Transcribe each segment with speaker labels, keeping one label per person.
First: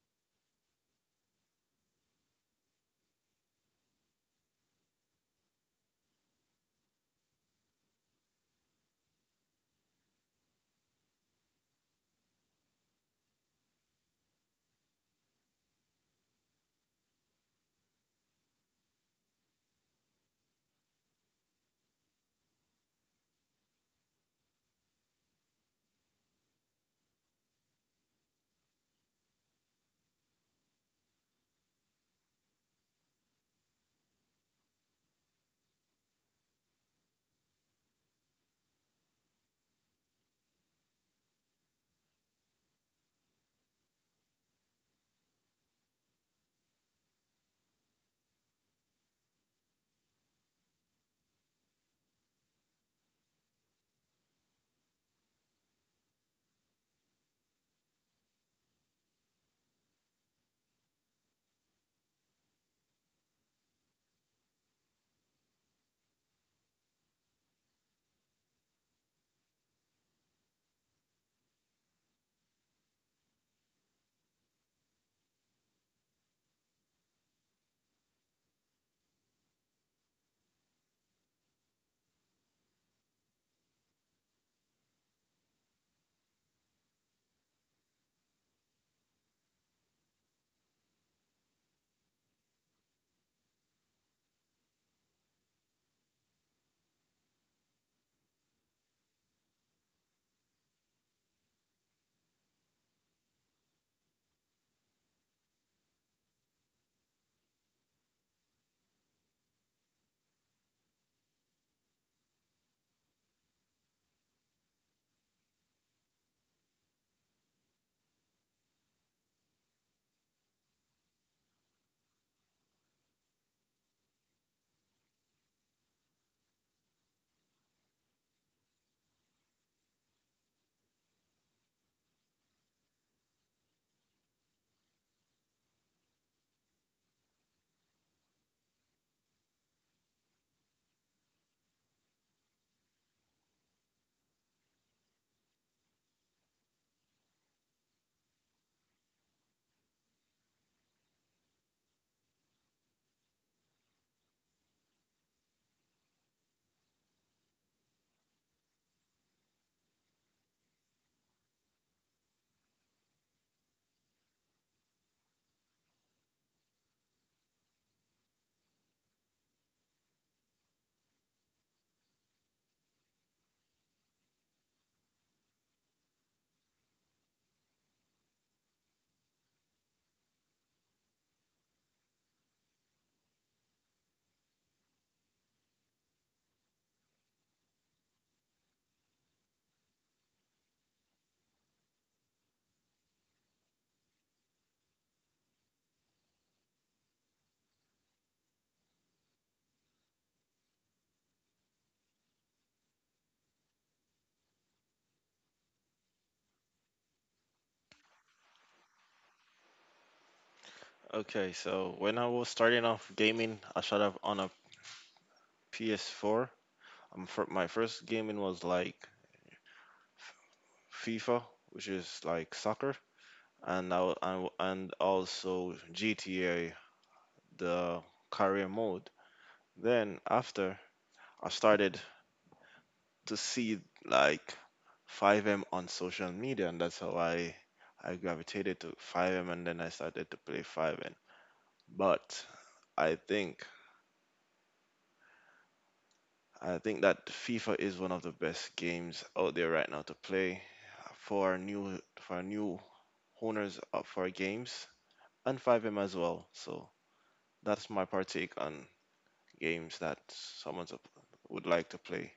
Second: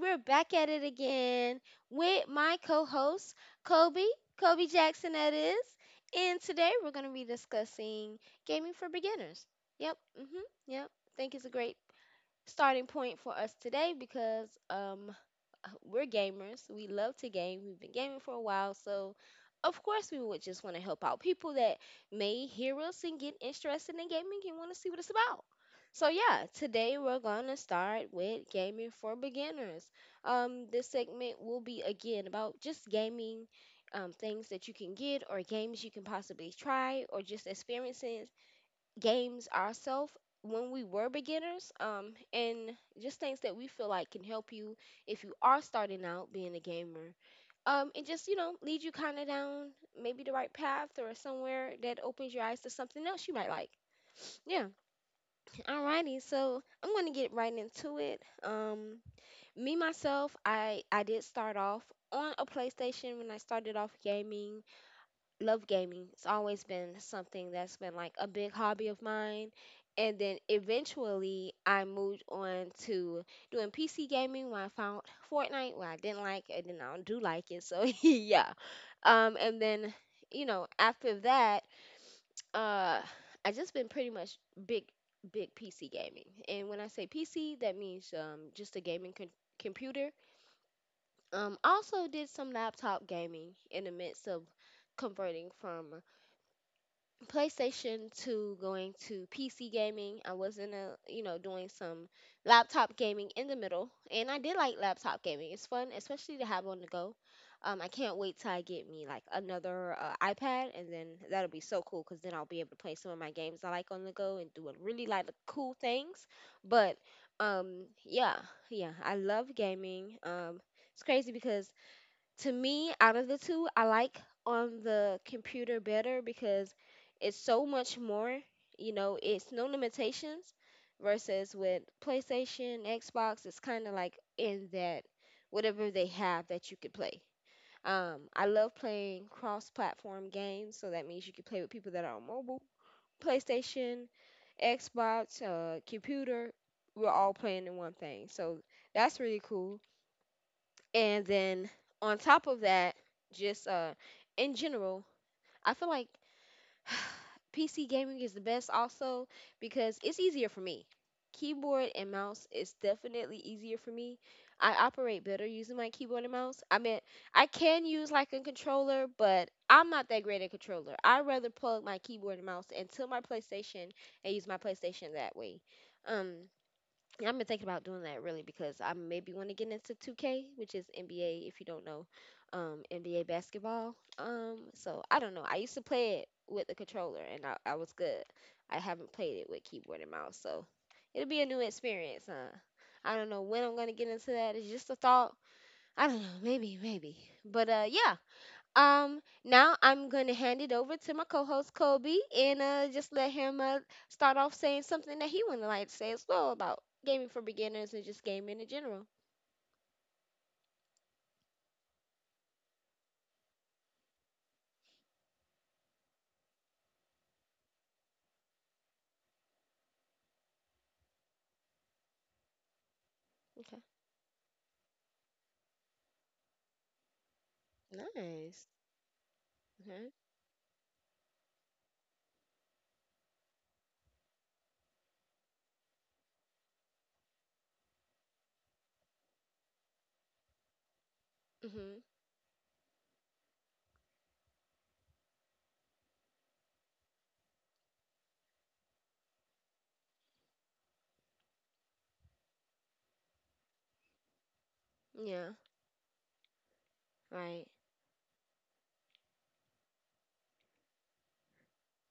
Speaker 1: We're back at it again with my co host, Kobe, Kobe Jackson, that is. And today we're going to be discussing gaming for beginners. Yep, mm hmm, yep. I think it's a great starting point for us today because we're gamers. We love to game. We've been gaming for a while, so of course we would just want to help out people that may hear us and get interested in gaming and want to see what it's about. So yeah, today we're gonna start with gaming for beginners. This segment will be again about just gaming, things that you can get or games you can possibly try or just experiences games ourselves when we were beginners and just things that we feel like can help you if you are starting out being a gamer and just lead you kind of down maybe the right path or somewhere that opens your eyes to something else you might like. Yeah. Alrighty, so I'm gonna get right into it. Me myself, I did start off on a playstation when I started off gaming. Love gaming. It's always been something that's been like a big hobby of mine. And then eventually I moved on to doing PC gaming when I found Fortnite, where I didn't like it, and I do like it. So yeah. Um, and then, after that, uh, I just been pretty much big, big PC gaming. And when I say PC, that means just a computer. I also did some laptop gaming in the midst of converting from PlayStation to going to PC gaming. I was in a, doing some laptop gaming in the middle. And I did like laptop gaming. It's fun, especially to have on the go. I can't wait till I get me like another iPad, and then that'll be so cool because then I'll be able to play some of my games I like on the go and do a really like cool things. But um, yeah, yeah, I love gaming. It's crazy because to me, out of the two, I like on the computer better because it's so much more. You know, it's no limitations versus with PlayStation, Xbox, it's kind of like in that whatever they have that you could play. I love playing cross platform games, so that means you can play with people that are on mobile. PlayStation, Xbox, computer, we're all playing in one thing. So that's really cool. And then on top of that, just in general, I feel like PC gaming is the best also because it's easier for me. Keyboard and mouse is definitely easier for me. I operate better using my keyboard and mouse. I mean, I can use like a controller, but I'm not that great at controller. I rather plug my keyboard and mouse into my PlayStation and use my PlayStation that way. Um, I've been thinking about doing that really because I maybe want to get into 2K, which is NBA, if you don't know, NBA basketball. So I don't know. I used to play it with the controller and I was good. I haven't played it with keyboard and mouse, so it'll be a new experience, huh? I don't know when I'm gonna get into that. It's just a thought. I don't know. Maybe, maybe. But yeah. Now I'm gonna hand it over to my co-host Kobe and just let him start off saying something that he would like to say as well about gaming for beginners and just gaming in general.
Speaker 2: Okay, so when I was starting off gaming, I started off on a PS4. For my first gaming was like FIFA, which is like soccer, and
Speaker 1: Okay.
Speaker 2: I w- and also GTA, the career
Speaker 1: Nice.
Speaker 2: mode. Then
Speaker 1: Okay.
Speaker 2: after, I started to see like 5M on social media, and that's how I gravitated to 5M, and then I started to play 5M.
Speaker 1: Mhm.
Speaker 2: But I think I think that FIFA is one of the best games out there right now to play for our new owners up for games and
Speaker 1: Yeah.
Speaker 2: 5M as well. So that's
Speaker 1: Right.
Speaker 2: my partake on games that someone would like to play.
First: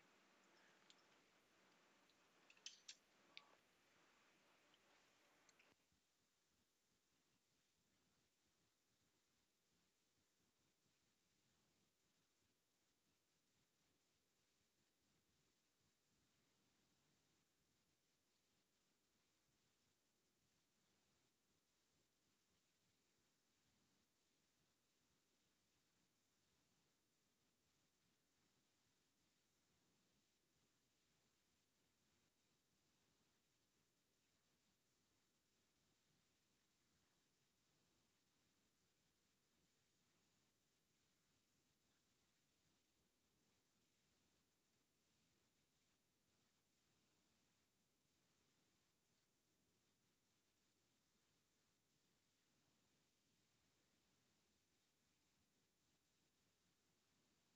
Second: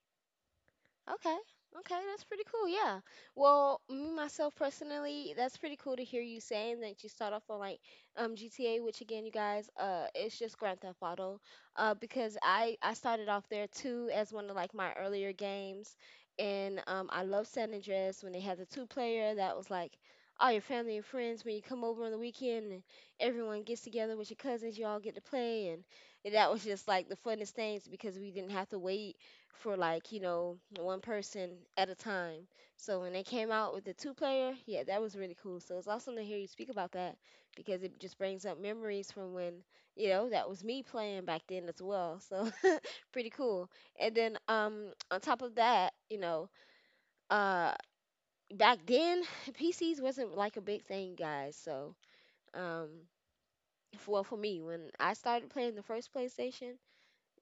Speaker 1: Okay. Okay, that's pretty cool. Yeah. Well, me myself personally, that's pretty cool to hear you saying that you start off on like GTA, which again, you guys, it's just Grand Theft Auto, because I started off there too as one of like my earlier games, and I love San Andreas when they had the two player. That was like all your family and friends. When you come over on the weekend and everyone gets together with your cousins, you all get to play, and that was just like the funnest things because we didn't have to wait for like one person at a time. So when they came out with the two player, yeah, that was really cool. So it's awesome to hear you speak about that because it just brings up memories from when, that was me playing back then as well. So pretty cool. And then on top of that, uh back then PCs wasn't like a big thing, guys. So um well, for me, when I started playing the first PlayStation,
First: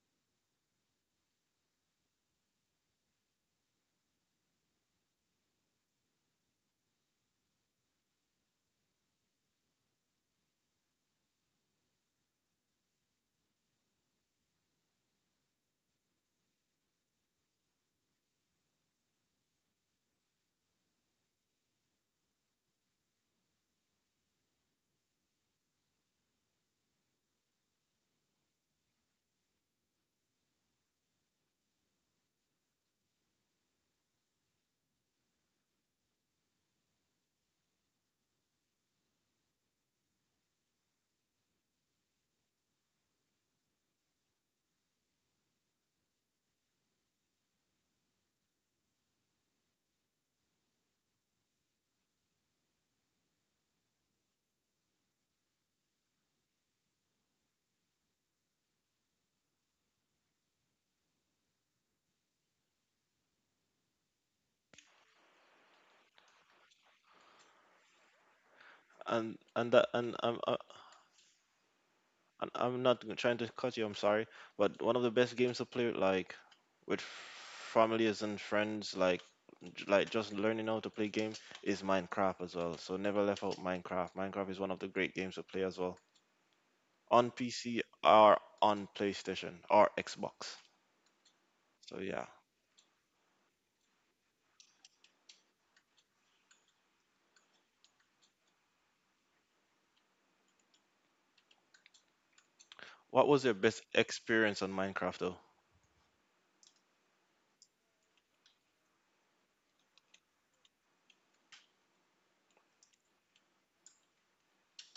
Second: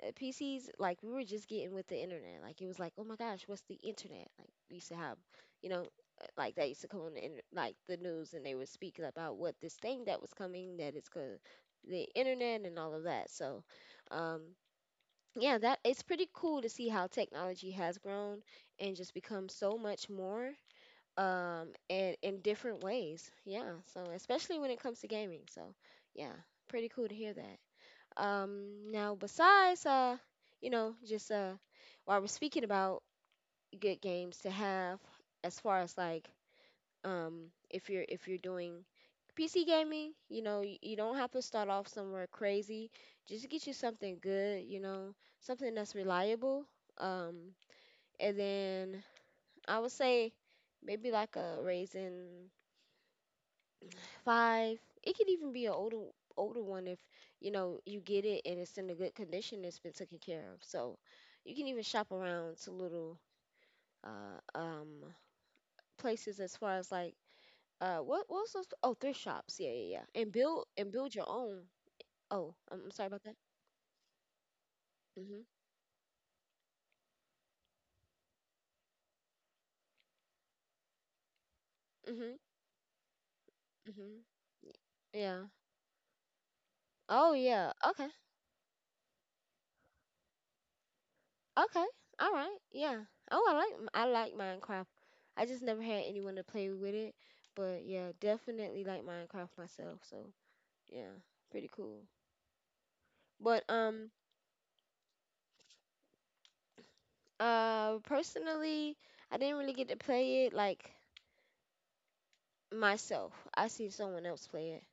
Speaker 1: PCs, like, we were just getting with the internet. Like it was like, oh my gosh, what's the internet? Like we used to have, you know, like that used to come on the like the news, and they would speak about what this thing that was coming that is called the internet and all of that. So, um, yeah, that it's pretty cool to see how technology has grown and just become so much more and in different ways. Yeah. So especially when it comes to gaming. So yeah, pretty cool to hear that. Now, besides, you know, just while we're speaking about good games to have, as far as like, if you're doing PC gaming, you know, you don't have to start off somewhere crazy. Just get you something good, you know, something that's reliable. Um, and then I would say maybe like a Raisin five. It could even be an older one if you know you get it and it's in a good condition. It's been taken care of, so you can even shop around to little uh, um, places as far as like what's those? Oh, thrift
Speaker 2: And
Speaker 1: shops.
Speaker 2: and
Speaker 1: Yeah,
Speaker 2: that
Speaker 1: yeah,
Speaker 2: and
Speaker 1: yeah. And
Speaker 2: I'm uh,
Speaker 1: build your own.
Speaker 2: and
Speaker 1: Oh,
Speaker 2: I'm
Speaker 1: I'm
Speaker 2: not
Speaker 1: sorry about
Speaker 2: trying
Speaker 1: that.
Speaker 2: to cut you. I'm sorry, but one of the best
Speaker 1: Mhm.
Speaker 2: games to play with, like with families and friends like just learning how to play games is Minecraft
Speaker 1: Mhm.
Speaker 2: as well. So never left out Minecraft.
Speaker 1: Mhm.
Speaker 2: Minecraft is one of the great games to
Speaker 1: Yeah.
Speaker 2: play as well on
Speaker 1: Oh yeah.
Speaker 2: PC
Speaker 1: Okay.
Speaker 2: or on PlayStation or Xbox.
Speaker 1: Okay.
Speaker 2: So yeah.
Speaker 1: All right. Yeah. Oh, I like Minecraft. I just never had anyone to play with it, but yeah, definitely like Minecraft myself. So, yeah, pretty cool.
Speaker 2: What was your
Speaker 1: But
Speaker 2: best experience on Minecraft though?
Speaker 1: personally, I didn't really get to play it like myself. I see someone else play it.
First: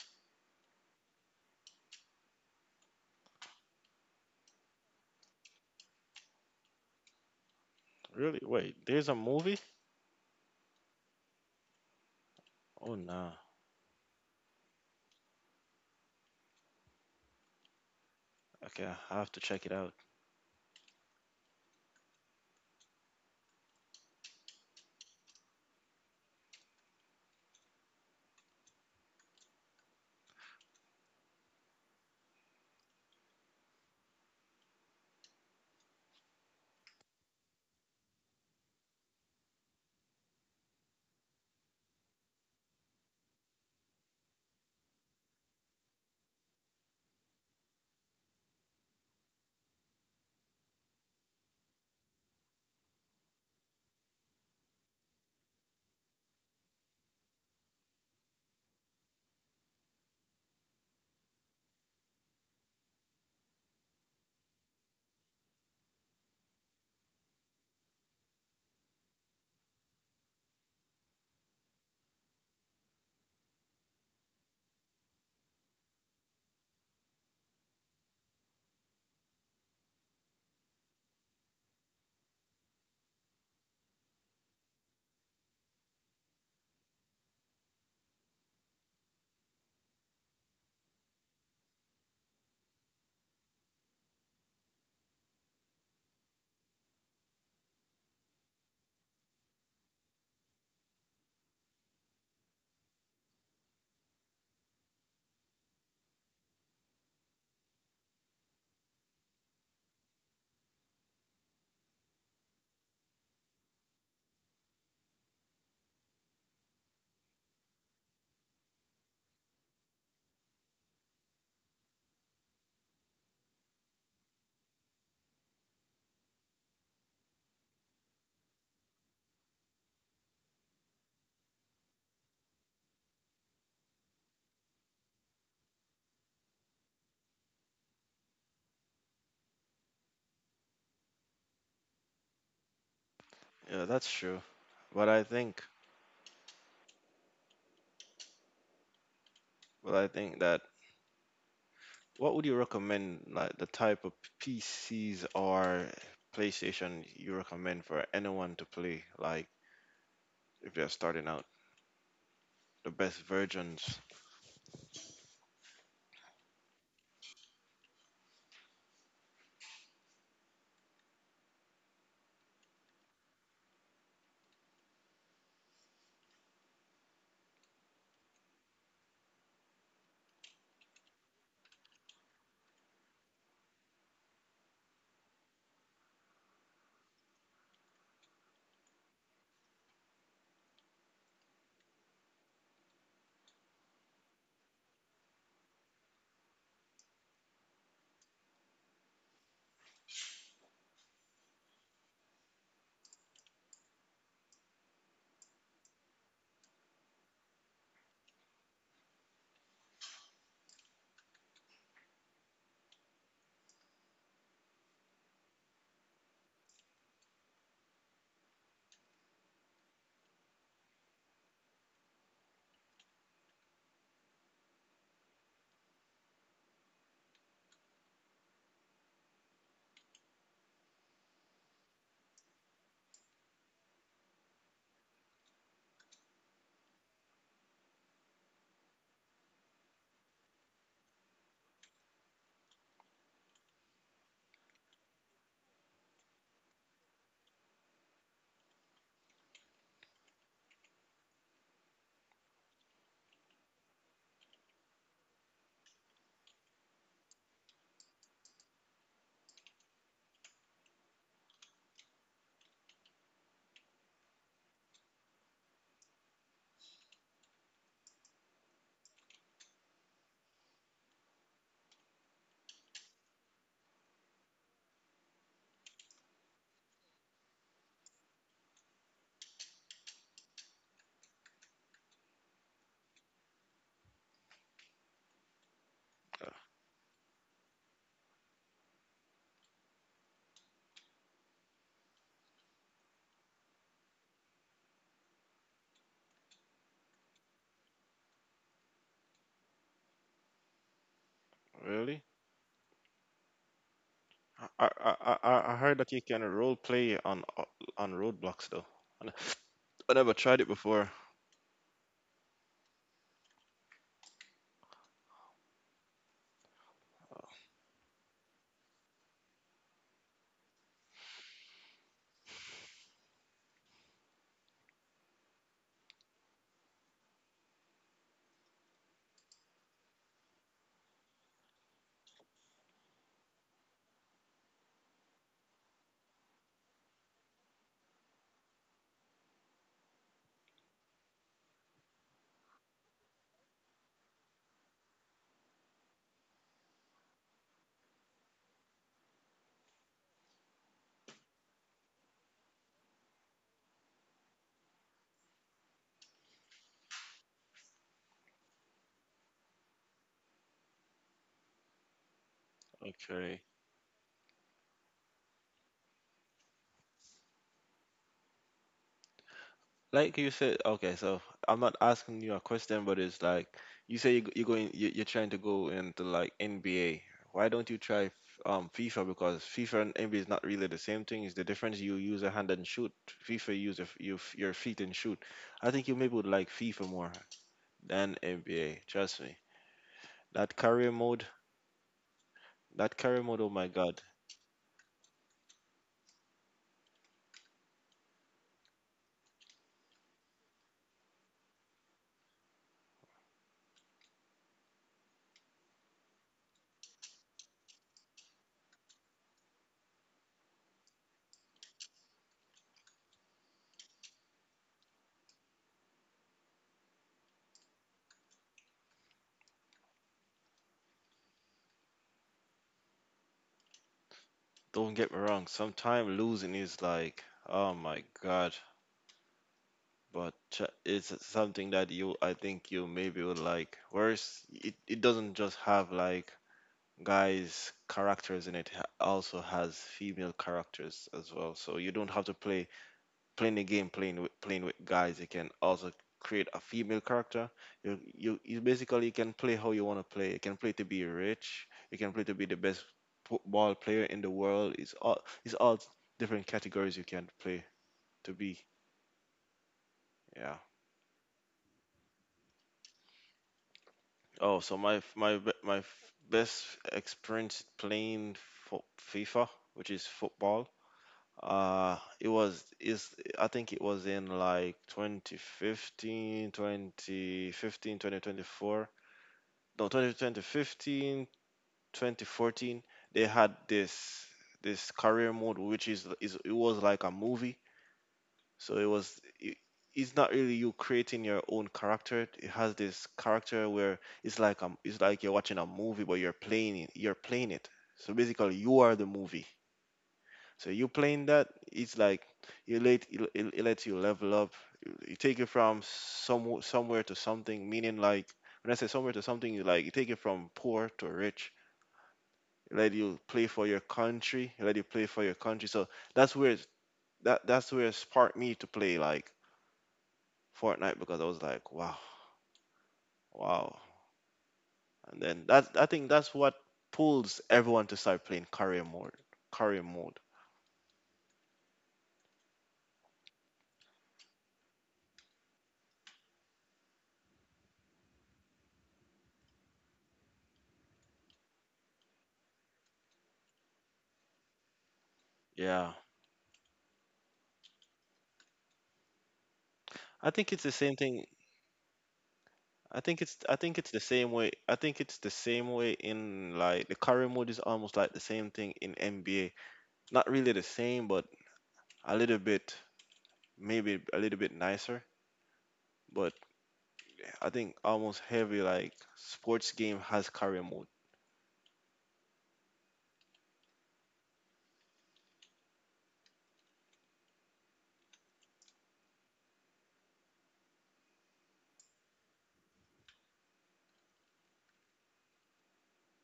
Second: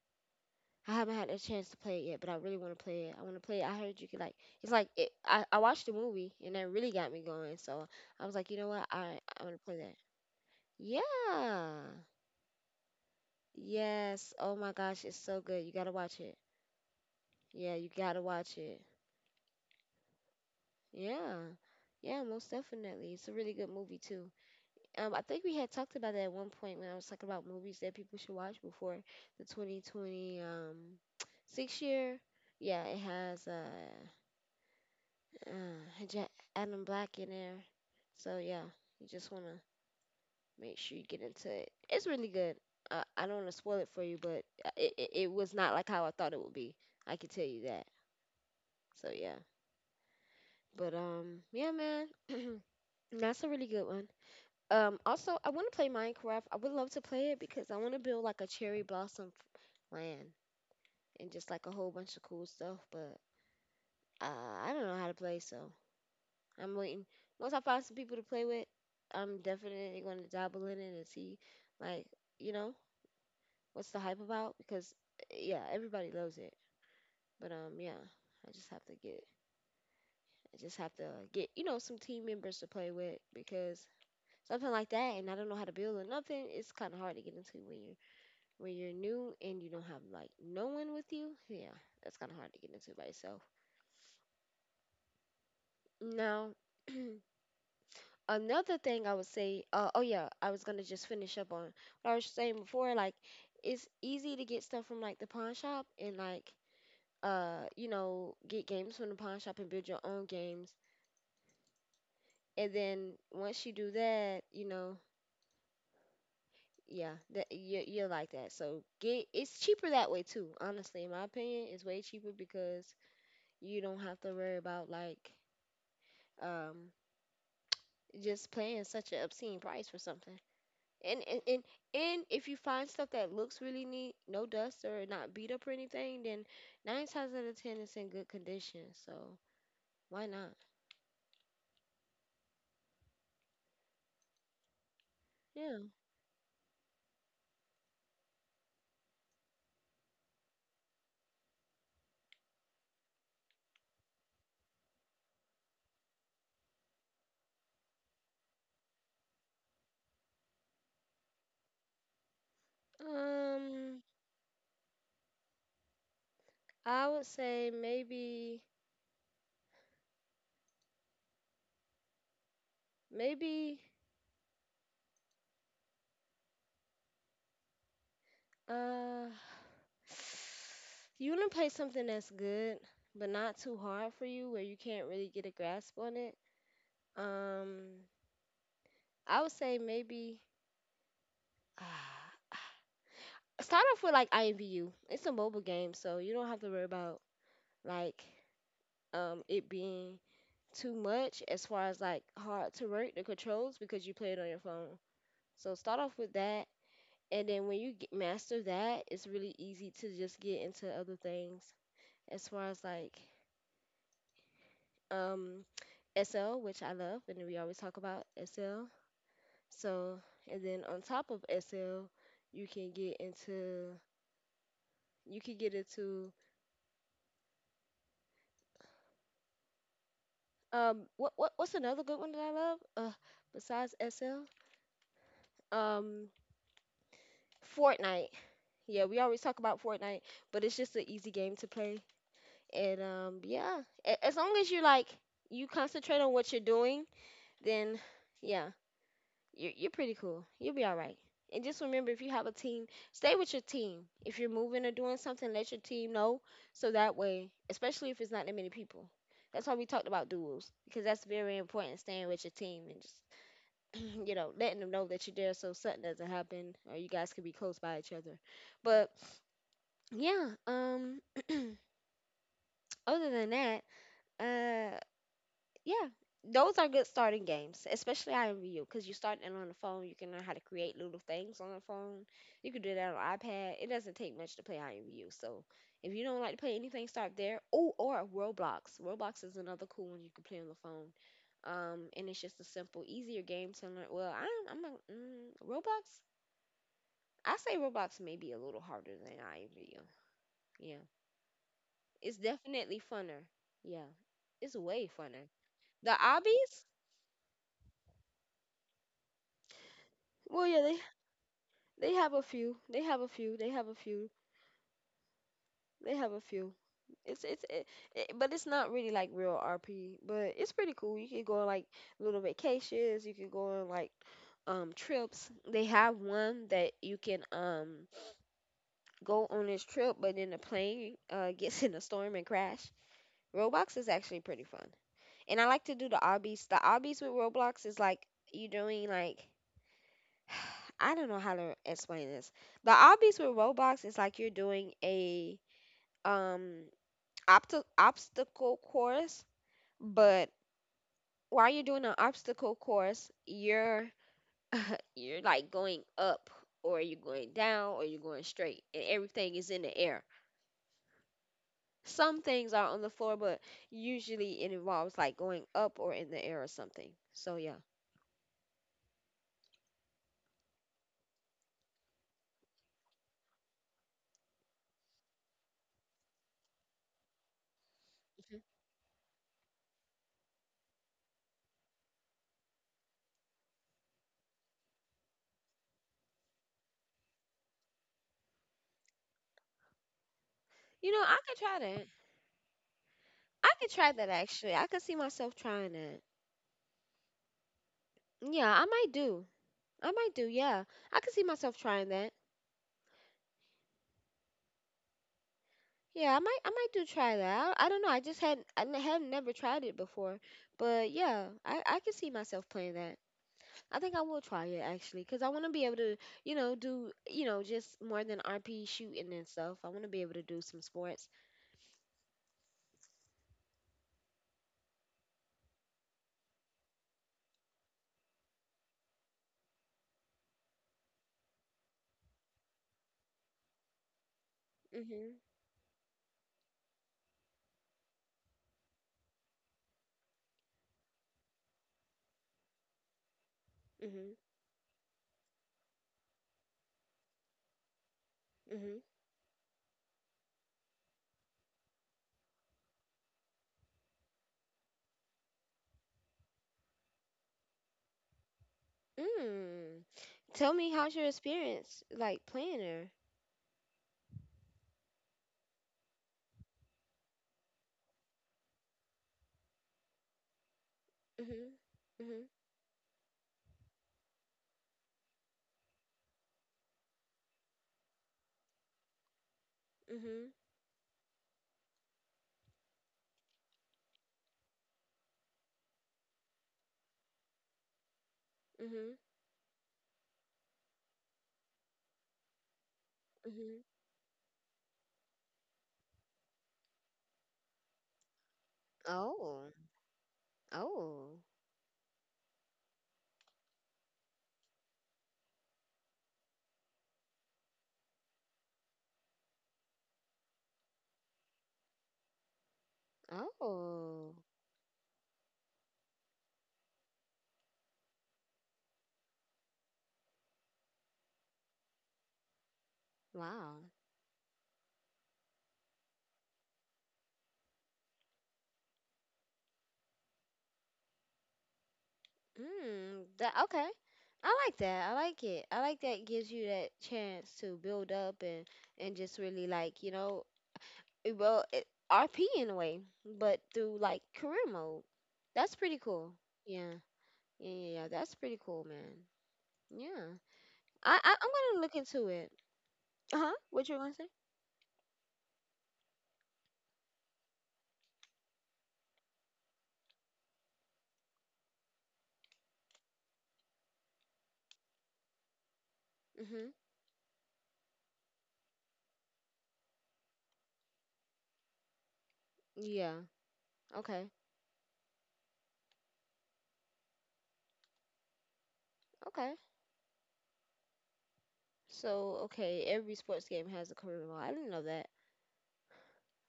Speaker 1: I haven't had a chance to play it yet, but I really want to play it. I want to play it. I heard you could like, it's like it, I watched the movie and that really got me going. So, I was
Speaker 2: Really?
Speaker 1: like, "You know
Speaker 2: Wait,
Speaker 1: what?
Speaker 2: there's a
Speaker 1: I want
Speaker 2: movie?
Speaker 1: to play that." Yeah.
Speaker 2: Oh no.
Speaker 1: Yes. Oh my gosh, it's so good. You gotta watch it. Yeah, you gotta watch it.
Speaker 2: Okay, I have to check it out.
Speaker 1: Yeah. Yeah, most definitely. It's a really good movie too. I think we had talked about that at one point when I was talking about movies that people should watch before the 2020 six year. Yeah, it has uh Ja- Adam Black in there. So yeah, you just wanna make sure you get into it. It's really good. I don't wanna spoil it for you, but it was not like how I thought it would be. I can tell you that. So yeah. But yeah, man, that's a really good one. Also, I want to play Minecraft. I would love to play it because I want to build like a cherry land and just like a whole bunch of cool stuff. But I don't know how to play, so I'm waiting. Once I find some people to play with, I'm definitely going to dabble in it and see, like, you know, what's the hype about? Because yeah, everybody loves it. But I just have to get, I just have to get, you know, some team members to play with because something like that and I don't know how to build or nothing, it's kind of hard to get into when you're new and you don't have like no one with you. Yeah, that's kind of hard to get into by yourself. Now, another thing I would say, oh yeah, I was gonna just finish up on what I was saying before. Like, it's easy to get stuff from like the pawn shop and like you know get games from the pawn shop and build your own games. And then once you do that, you know, yeah, that you like that. So get it's cheaper that way too. Honestly, in my opinion, it's way cheaper because you don't have to worry about um just paying such an obscene price for something. And and and, and if you find stuff that looks really neat, no dust or not beat up or anything, then nine times out of ten it's in good condition. So why not?
Speaker 2: Yeah, that's true. But I think
Speaker 1: Yeah.
Speaker 2: but I think that what would you recommend, like the type of PCs or PlayStation you recommend for anyone to play, like if they're starting out, the best
Speaker 1: Um,
Speaker 2: versions?
Speaker 1: I would say maybe. Uh, you want to play something that's good, but not too hard for you, where you can't really get a grasp on it. Um, I would say maybe uh, start off with like IMVU. It's a mobile game, so you don't have to worry about like it being too much as far as like hard to work the controls because you play it on your phone. So start off with that, and then when you master that, it's really easy to just get into other things as far as um, SL, which I love, and we always talk about SL. So, and then on top of SL, you can get into you can get into what what's another good one that I love? Besides SL, um, Fortnite. Yeah, we always talk about Fortnite, but it's just an easy game to play. And yeah, as long as you like you concentrate on what you're doing, then yeah, you're pretty cool. You'll be all right. And just remember, if you have a team, stay with your team. If you're moving or doing something, let your team know. So that way, especially if it's not that many people. That's why we talked about duels, because that's very important, staying with your team and you know, letting them know that you're there so something doesn't happen or you guys can be close by each other. But yeah, other than that, uh. yeah, those are good starting games, especially IMVU, because you start it on the phone. You can learn how to create little things on the phone. You can do that on iPad. It doesn't take much to play IMVU. So if you don't like to
Speaker 2: Uh,
Speaker 1: play anything, start there. Oh, or Roblox. Roblox is another cool one you can play on the phone. And it's just a simple, easier game to learn. Roblox. I say Roblox may be a little harder than IMVU. Yeah, it's
Speaker 2: Really?
Speaker 1: definitely funner. Yeah, it's
Speaker 2: I,
Speaker 1: way
Speaker 2: I,
Speaker 1: funner.
Speaker 2: I
Speaker 1: The
Speaker 2: heard that you can
Speaker 1: obbies.
Speaker 2: role play on roadblocks though. I I never
Speaker 1: Well, yeah,
Speaker 2: tried it before.
Speaker 1: they have a few. They have a few. They have a few. They have a few. It's but it's not really like real RP, but it's pretty cool. You can go on like little vacations. You can go on like trips. They have one that you can go on this trip, but then the plane gets in a storm and crash. Roblox is actually pretty fun, and I like to do the obbies. The obbies with Roblox is like you doing like I don't know how to explain this. The obbies with Roblox is like you're doing a um obstacle course, but while you're doing an obstacle course, you're like going up or you're going down or you're going straight and everything is in the air. Some things are on the floor, but
Speaker 2: Okay.
Speaker 1: usually it involves like going up or in the air or something. So yeah.
Speaker 2: Like you said, okay, so I'm not asking you a question, but it's like you say you're going, you're trying to go into like NBA. Why don't you try
Speaker 1: Mhm.
Speaker 2: FIFA? Because FIFA and NBA is not really the same thing. It's the difference you use a hand and shoot. FIFA use a f you, f- your feet and shoot. I think you maybe would like FIFA more than NBA. Trust me. That career
Speaker 1: You know,
Speaker 2: mode,
Speaker 1: I could try that.
Speaker 2: that career mode. Oh my
Speaker 1: I could
Speaker 2: God.
Speaker 1: try that actually. I could see myself trying that. Yeah, I might do. I might do. Yeah. I could see myself trying that. Yeah, I might do try that. I don't know. I just had never tried it before, but yeah, I can see myself playing that. I think I will try it actually because I want to be able to you know just more than RP shooting and stuff. I want to be able to do some sports.
Speaker 2: Don't get me wrong, sometimes losing is like, oh my God, but it's something that you, I think you maybe would like. Whereas it, it
Speaker 1: Mhm.
Speaker 2: doesn't just have like guys' characters in it, it also has female characters as well. So you don't have to playing the game,
Speaker 1: Mhm.
Speaker 2: playing with guys. You can also create a female character. You
Speaker 1: Mhm.
Speaker 2: basically can play how you want to play. You can play to be rich. You can play to be the best football player in the world. It's all, it's all different categories you can play to be.
Speaker 1: Mm.
Speaker 2: Yeah.
Speaker 1: Tell me how's your experience like playing her?
Speaker 2: Oh, so my f- my be- my f- best experience playing for FIFA, which is football.
Speaker 1: Mhm.
Speaker 2: It
Speaker 1: Mhm.
Speaker 2: was is I think it was in like 2015, 2015, 2024. No, 20,
Speaker 1: Mhm.
Speaker 2: 2015, 2014, they had this career mode which is it was like a movie. So
Speaker 1: Mhm.
Speaker 2: it's not really you creating your own character. It has this
Speaker 1: Mhm.
Speaker 2: character where it's like you're watching a movie but you're playing it. So basically you are the
Speaker 1: Oh.
Speaker 2: movie. So you
Speaker 1: Oh.
Speaker 2: playing that, it's like it lets you level up. You take it from somewhere to something, meaning like when I say somewhere to something, you like you take it from poor to rich. Let you play for your
Speaker 1: Oh.
Speaker 2: country, let you play for your country. So that's where that's where it sparked me to play like Fortnite because I was like, wow,
Speaker 1: Wow.
Speaker 2: wow. And then that, I think that's what pulls everyone to start playing career mode. Career mode.
Speaker 1: Mm, that okay. I like that. I like it. I like that it gives you that chance to build up and just really like, you know, well, RP in a way, but through like career mode. That's pretty
Speaker 2: Yeah.
Speaker 1: cool. Yeah. Yeah, yeah, yeah. That's pretty cool, man. Yeah.
Speaker 2: I think it's the same thing.
Speaker 1: I'm gonna look into it.
Speaker 2: I think
Speaker 1: Uh-huh.
Speaker 2: it's I
Speaker 1: What you
Speaker 2: think
Speaker 1: gonna
Speaker 2: it's the
Speaker 1: say?
Speaker 2: same way. I think it's the same way in like the career mode is almost like the same thing in NBA. Not really the same, but a little bit, maybe a little bit nicer. But
Speaker 1: Mm-hmm.
Speaker 2: I think almost every like sports game has career mode,
Speaker 1: Yeah. Okay. Okay. So, okay, every sports game has a career mode. I didn't know that.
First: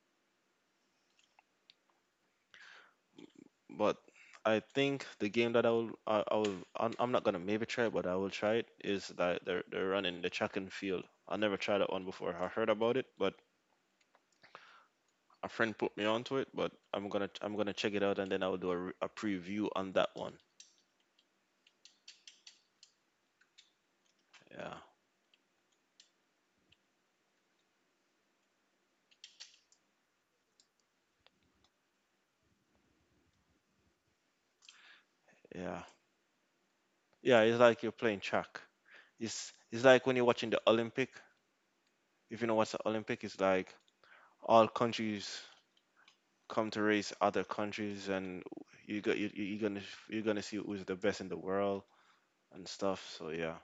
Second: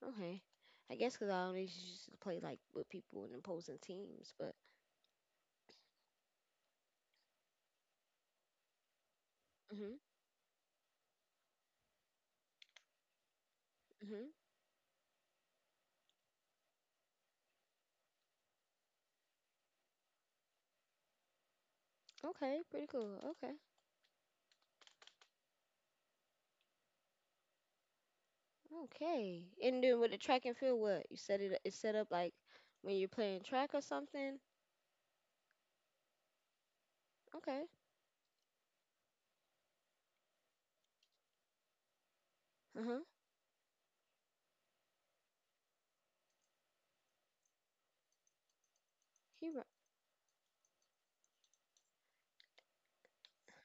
Speaker 1: Okay. I guess because I only used to play like with people in opposing
Speaker 2: but
Speaker 1: teams, but
Speaker 2: I think the game that I will I'm not gonna maybe try, it, but I will try it, is that they're
Speaker 1: mhm,
Speaker 2: running the track and field. I never tried that one before. I heard about it, but
Speaker 1: mhm.
Speaker 2: a friend put me onto it. But I'm gonna check it out, and then I will do a preview on that one.
Speaker 1: Okay, pretty cool. Okay,
Speaker 2: Yeah,
Speaker 1: okay. And then with the track and field, what you set it? It's set up like when you're playing track or something.
Speaker 2: yeah, yeah. It's
Speaker 1: Okay.
Speaker 2: like you're playing track. It's like when you're watching the Olympic. If you know what's
Speaker 1: Uh
Speaker 2: the
Speaker 1: huh.
Speaker 2: Olympic, it's like all countries come to race other countries, and you got you
Speaker 1: He
Speaker 2: you- are
Speaker 1: ru-
Speaker 2: gonna you're gonna see who's the best in the world and stuff. So yeah,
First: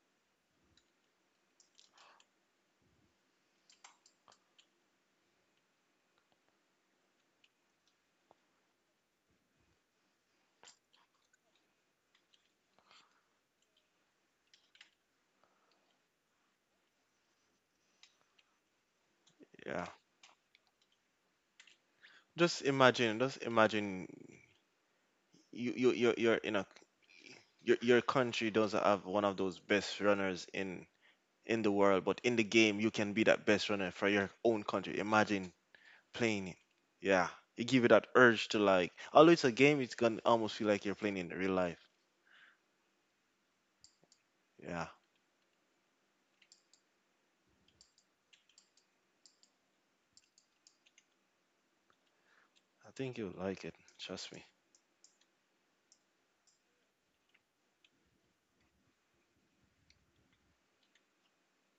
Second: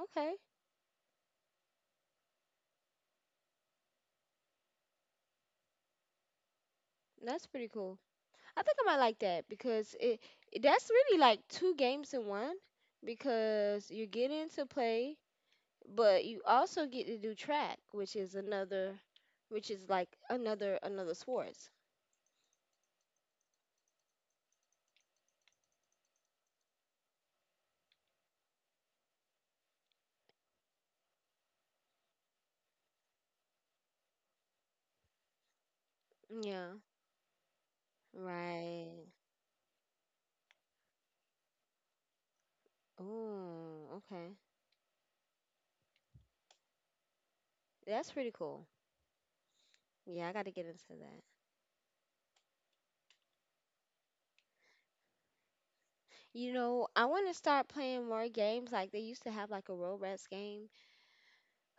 Speaker 1: okay. That's pretty cool. I think I might like that because that's really like two games in one because you're getting to play, but you also get to do track, which is another, which
Speaker 2: yeah.
Speaker 1: is like another sport.
Speaker 2: Just imagine you're in, a your country doesn't have one of those best runners in the world, but in the game you can be that best runner for your own country. Imagine playing it.
Speaker 1: Yeah,
Speaker 2: Yeah, it give you that urge to like.
Speaker 1: right.
Speaker 2: Although it's a game, it's gonna almost feel like you're playing in real life.
Speaker 1: Oh, okay.
Speaker 2: Yeah,
Speaker 1: That's pretty cool. Yeah, I got to get into that.
Speaker 2: I think you'll like it. Trust me.
Speaker 1: You know, I want to start playing more games. Like they used to have like a Roblox game.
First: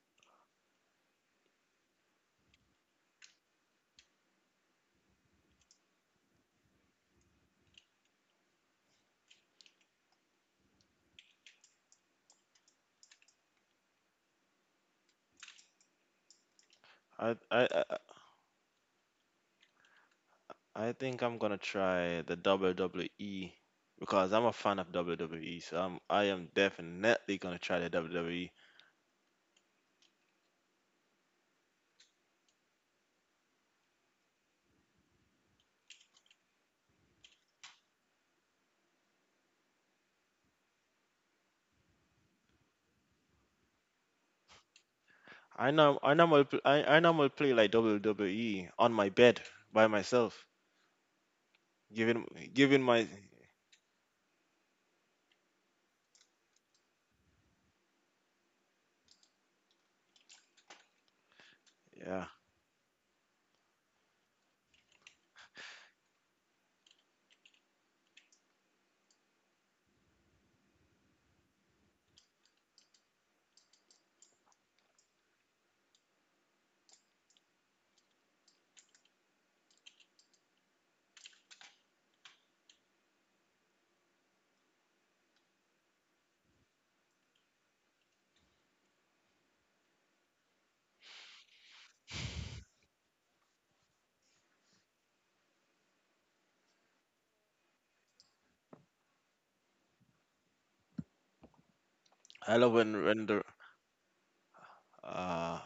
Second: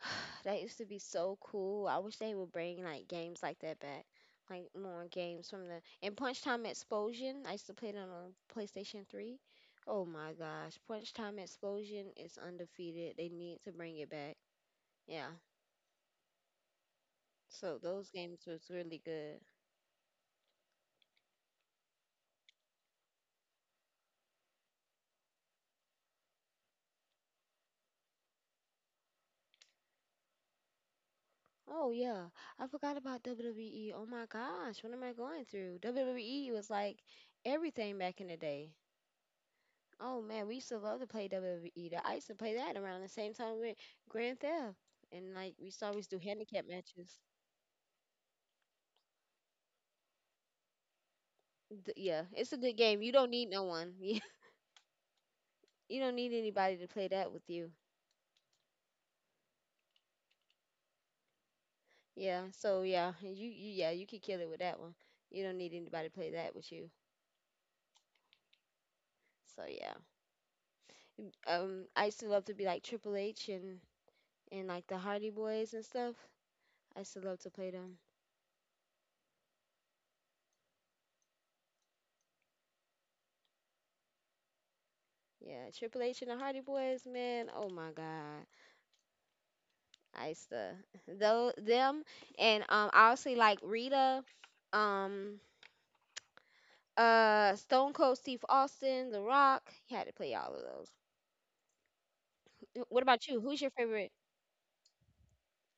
Speaker 1: That used to be so cool. I wish they would bring like games like that back. Like more games from the and Punch Time Explosion. I used to play that on PlayStation 3. Oh my gosh, Punch Time Explosion is undefeated. They need to bring it back. Yeah.
Speaker 2: I I
Speaker 1: So
Speaker 2: I
Speaker 1: those games was really good.
Speaker 2: I think I'm gonna try the WWE because I'm a fan of WWE. So I am definitely gonna try the WWE.
Speaker 1: Oh yeah, I forgot about WWE. Oh my gosh, what am I going through? WWE was like everything back in the day. Oh man, we used to love to play WWE. I used to play that around the same time with Grand Theft, and like we
Speaker 2: I
Speaker 1: used to
Speaker 2: know
Speaker 1: always
Speaker 2: I
Speaker 1: do
Speaker 2: normally pl-
Speaker 1: handicap
Speaker 2: I, I
Speaker 1: matches.
Speaker 2: normally play like WWE on my bed by myself, giving
Speaker 1: Yeah, it's a good
Speaker 2: giving
Speaker 1: game.
Speaker 2: my,
Speaker 1: You don't need no one. Yeah, you don't need anybody to play that with you.
Speaker 2: yeah.
Speaker 1: Yeah, so yeah, you yeah you can kill it with that one. You don't need anybody to play that with you. So yeah, I used to love to be like Triple H and like the Hardy Boys and stuff. I used to love to play them. Yeah, Triple H and the Hardy Boys, man. Oh my God, I used to though them and I also like Rita, um Stone Cold Steve Austin, The Rock. You had to play all of those.
Speaker 2: I love
Speaker 1: What
Speaker 2: when
Speaker 1: about
Speaker 2: when
Speaker 1: you?
Speaker 2: the
Speaker 1: Who's your favorite?
Speaker 2: uh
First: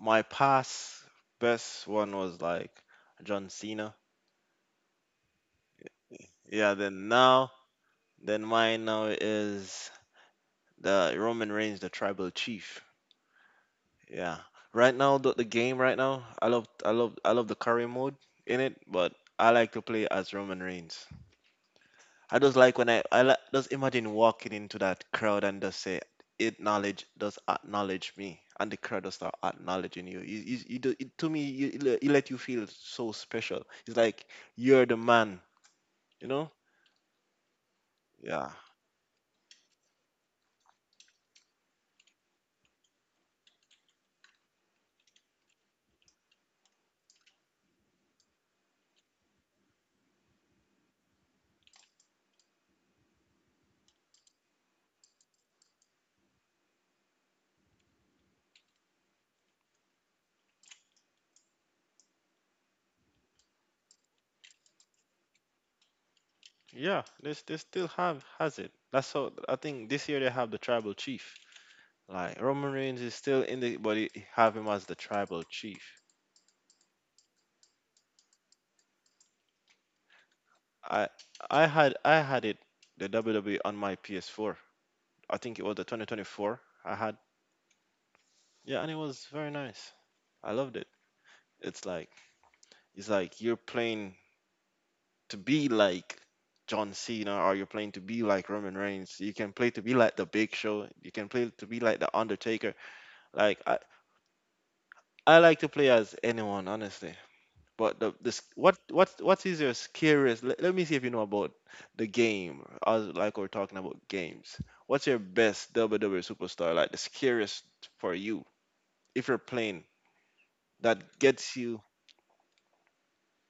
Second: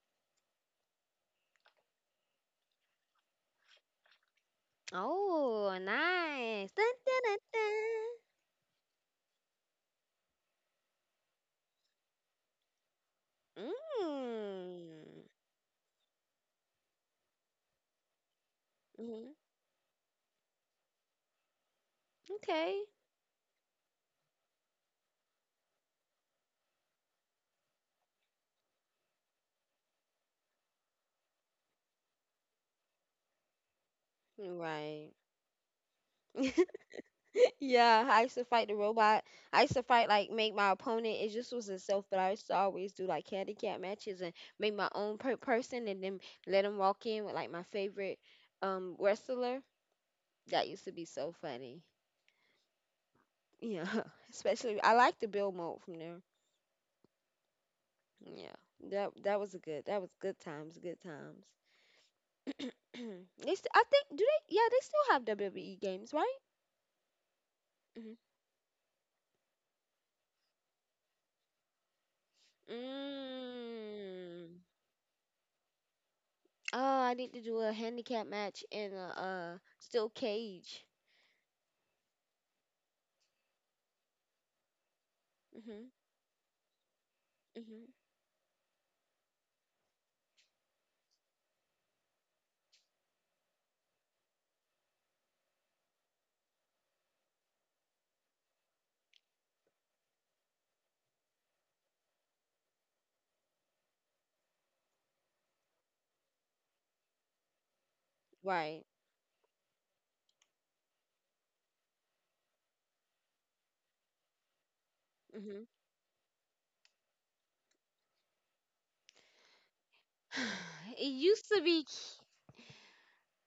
Speaker 2: my past best one was like John Cena.
Speaker 1: Oh, nice.
Speaker 2: Yeah,
Speaker 1: Dun,
Speaker 2: then
Speaker 1: dun,
Speaker 2: now,
Speaker 1: dun,
Speaker 2: then mine now is the Roman Reigns, the Tribal Chief.
Speaker 1: dun.
Speaker 2: Yeah. Right
Speaker 1: Mm.
Speaker 2: now, the game right now, I love, the career mode in it, but
Speaker 1: hmm
Speaker 2: I like to play as Roman Reigns. I just like
Speaker 1: Okay.
Speaker 2: when I just imagine walking into that crowd and just say, acknowledge, just acknowledge me, and the crowd just start acknowledging you. To me, it let you feel so special. It's like you're the
Speaker 1: Right.
Speaker 2: man, you know?
Speaker 1: Yeah, I used to
Speaker 2: Yeah.
Speaker 1: fight the robot. I used to fight like make my opponent. It just was itself, but I used to always do like handicap matches and make my own person and then let them walk in with like my favorite wrestler. That used to be so funny. Yeah, especially I like the Bill mode from there. Yeah, that was a good. That was good times. Good times. they st- I think do they? Yeah, they still have WWE games, right?
Speaker 2: Yeah, they still have,
Speaker 1: Mm-hmm.
Speaker 2: has it. That's how, I think, this year they have the tribal chief. Like Roman Reigns is still in the but he have him
Speaker 1: Mm.
Speaker 2: as the tribal chief.
Speaker 1: Oh, I need to do a handicap match in steel cage.
Speaker 2: I I had it, the WWE on my PS4. I think it was the
Speaker 1: Mhm.
Speaker 2: 2024. I had,
Speaker 1: Mhm.
Speaker 2: yeah, and it was very nice. I loved it. It's like it's like you're playing to be like John Cena or you're playing to be like Roman Reigns. You can play to be like the Big Show. You can play to be like the Undertaker. Like I like to play as anyone honestly. But the this
Speaker 1: Right.
Speaker 2: what is your scariest? Let me see if you know about the game. As like, we're talking about games. What's your
Speaker 1: Mhm.
Speaker 2: best WWE superstar? Like the scariest for you if you're playing
Speaker 1: It
Speaker 2: that
Speaker 1: used
Speaker 2: gets
Speaker 1: to
Speaker 2: you.
Speaker 1: be.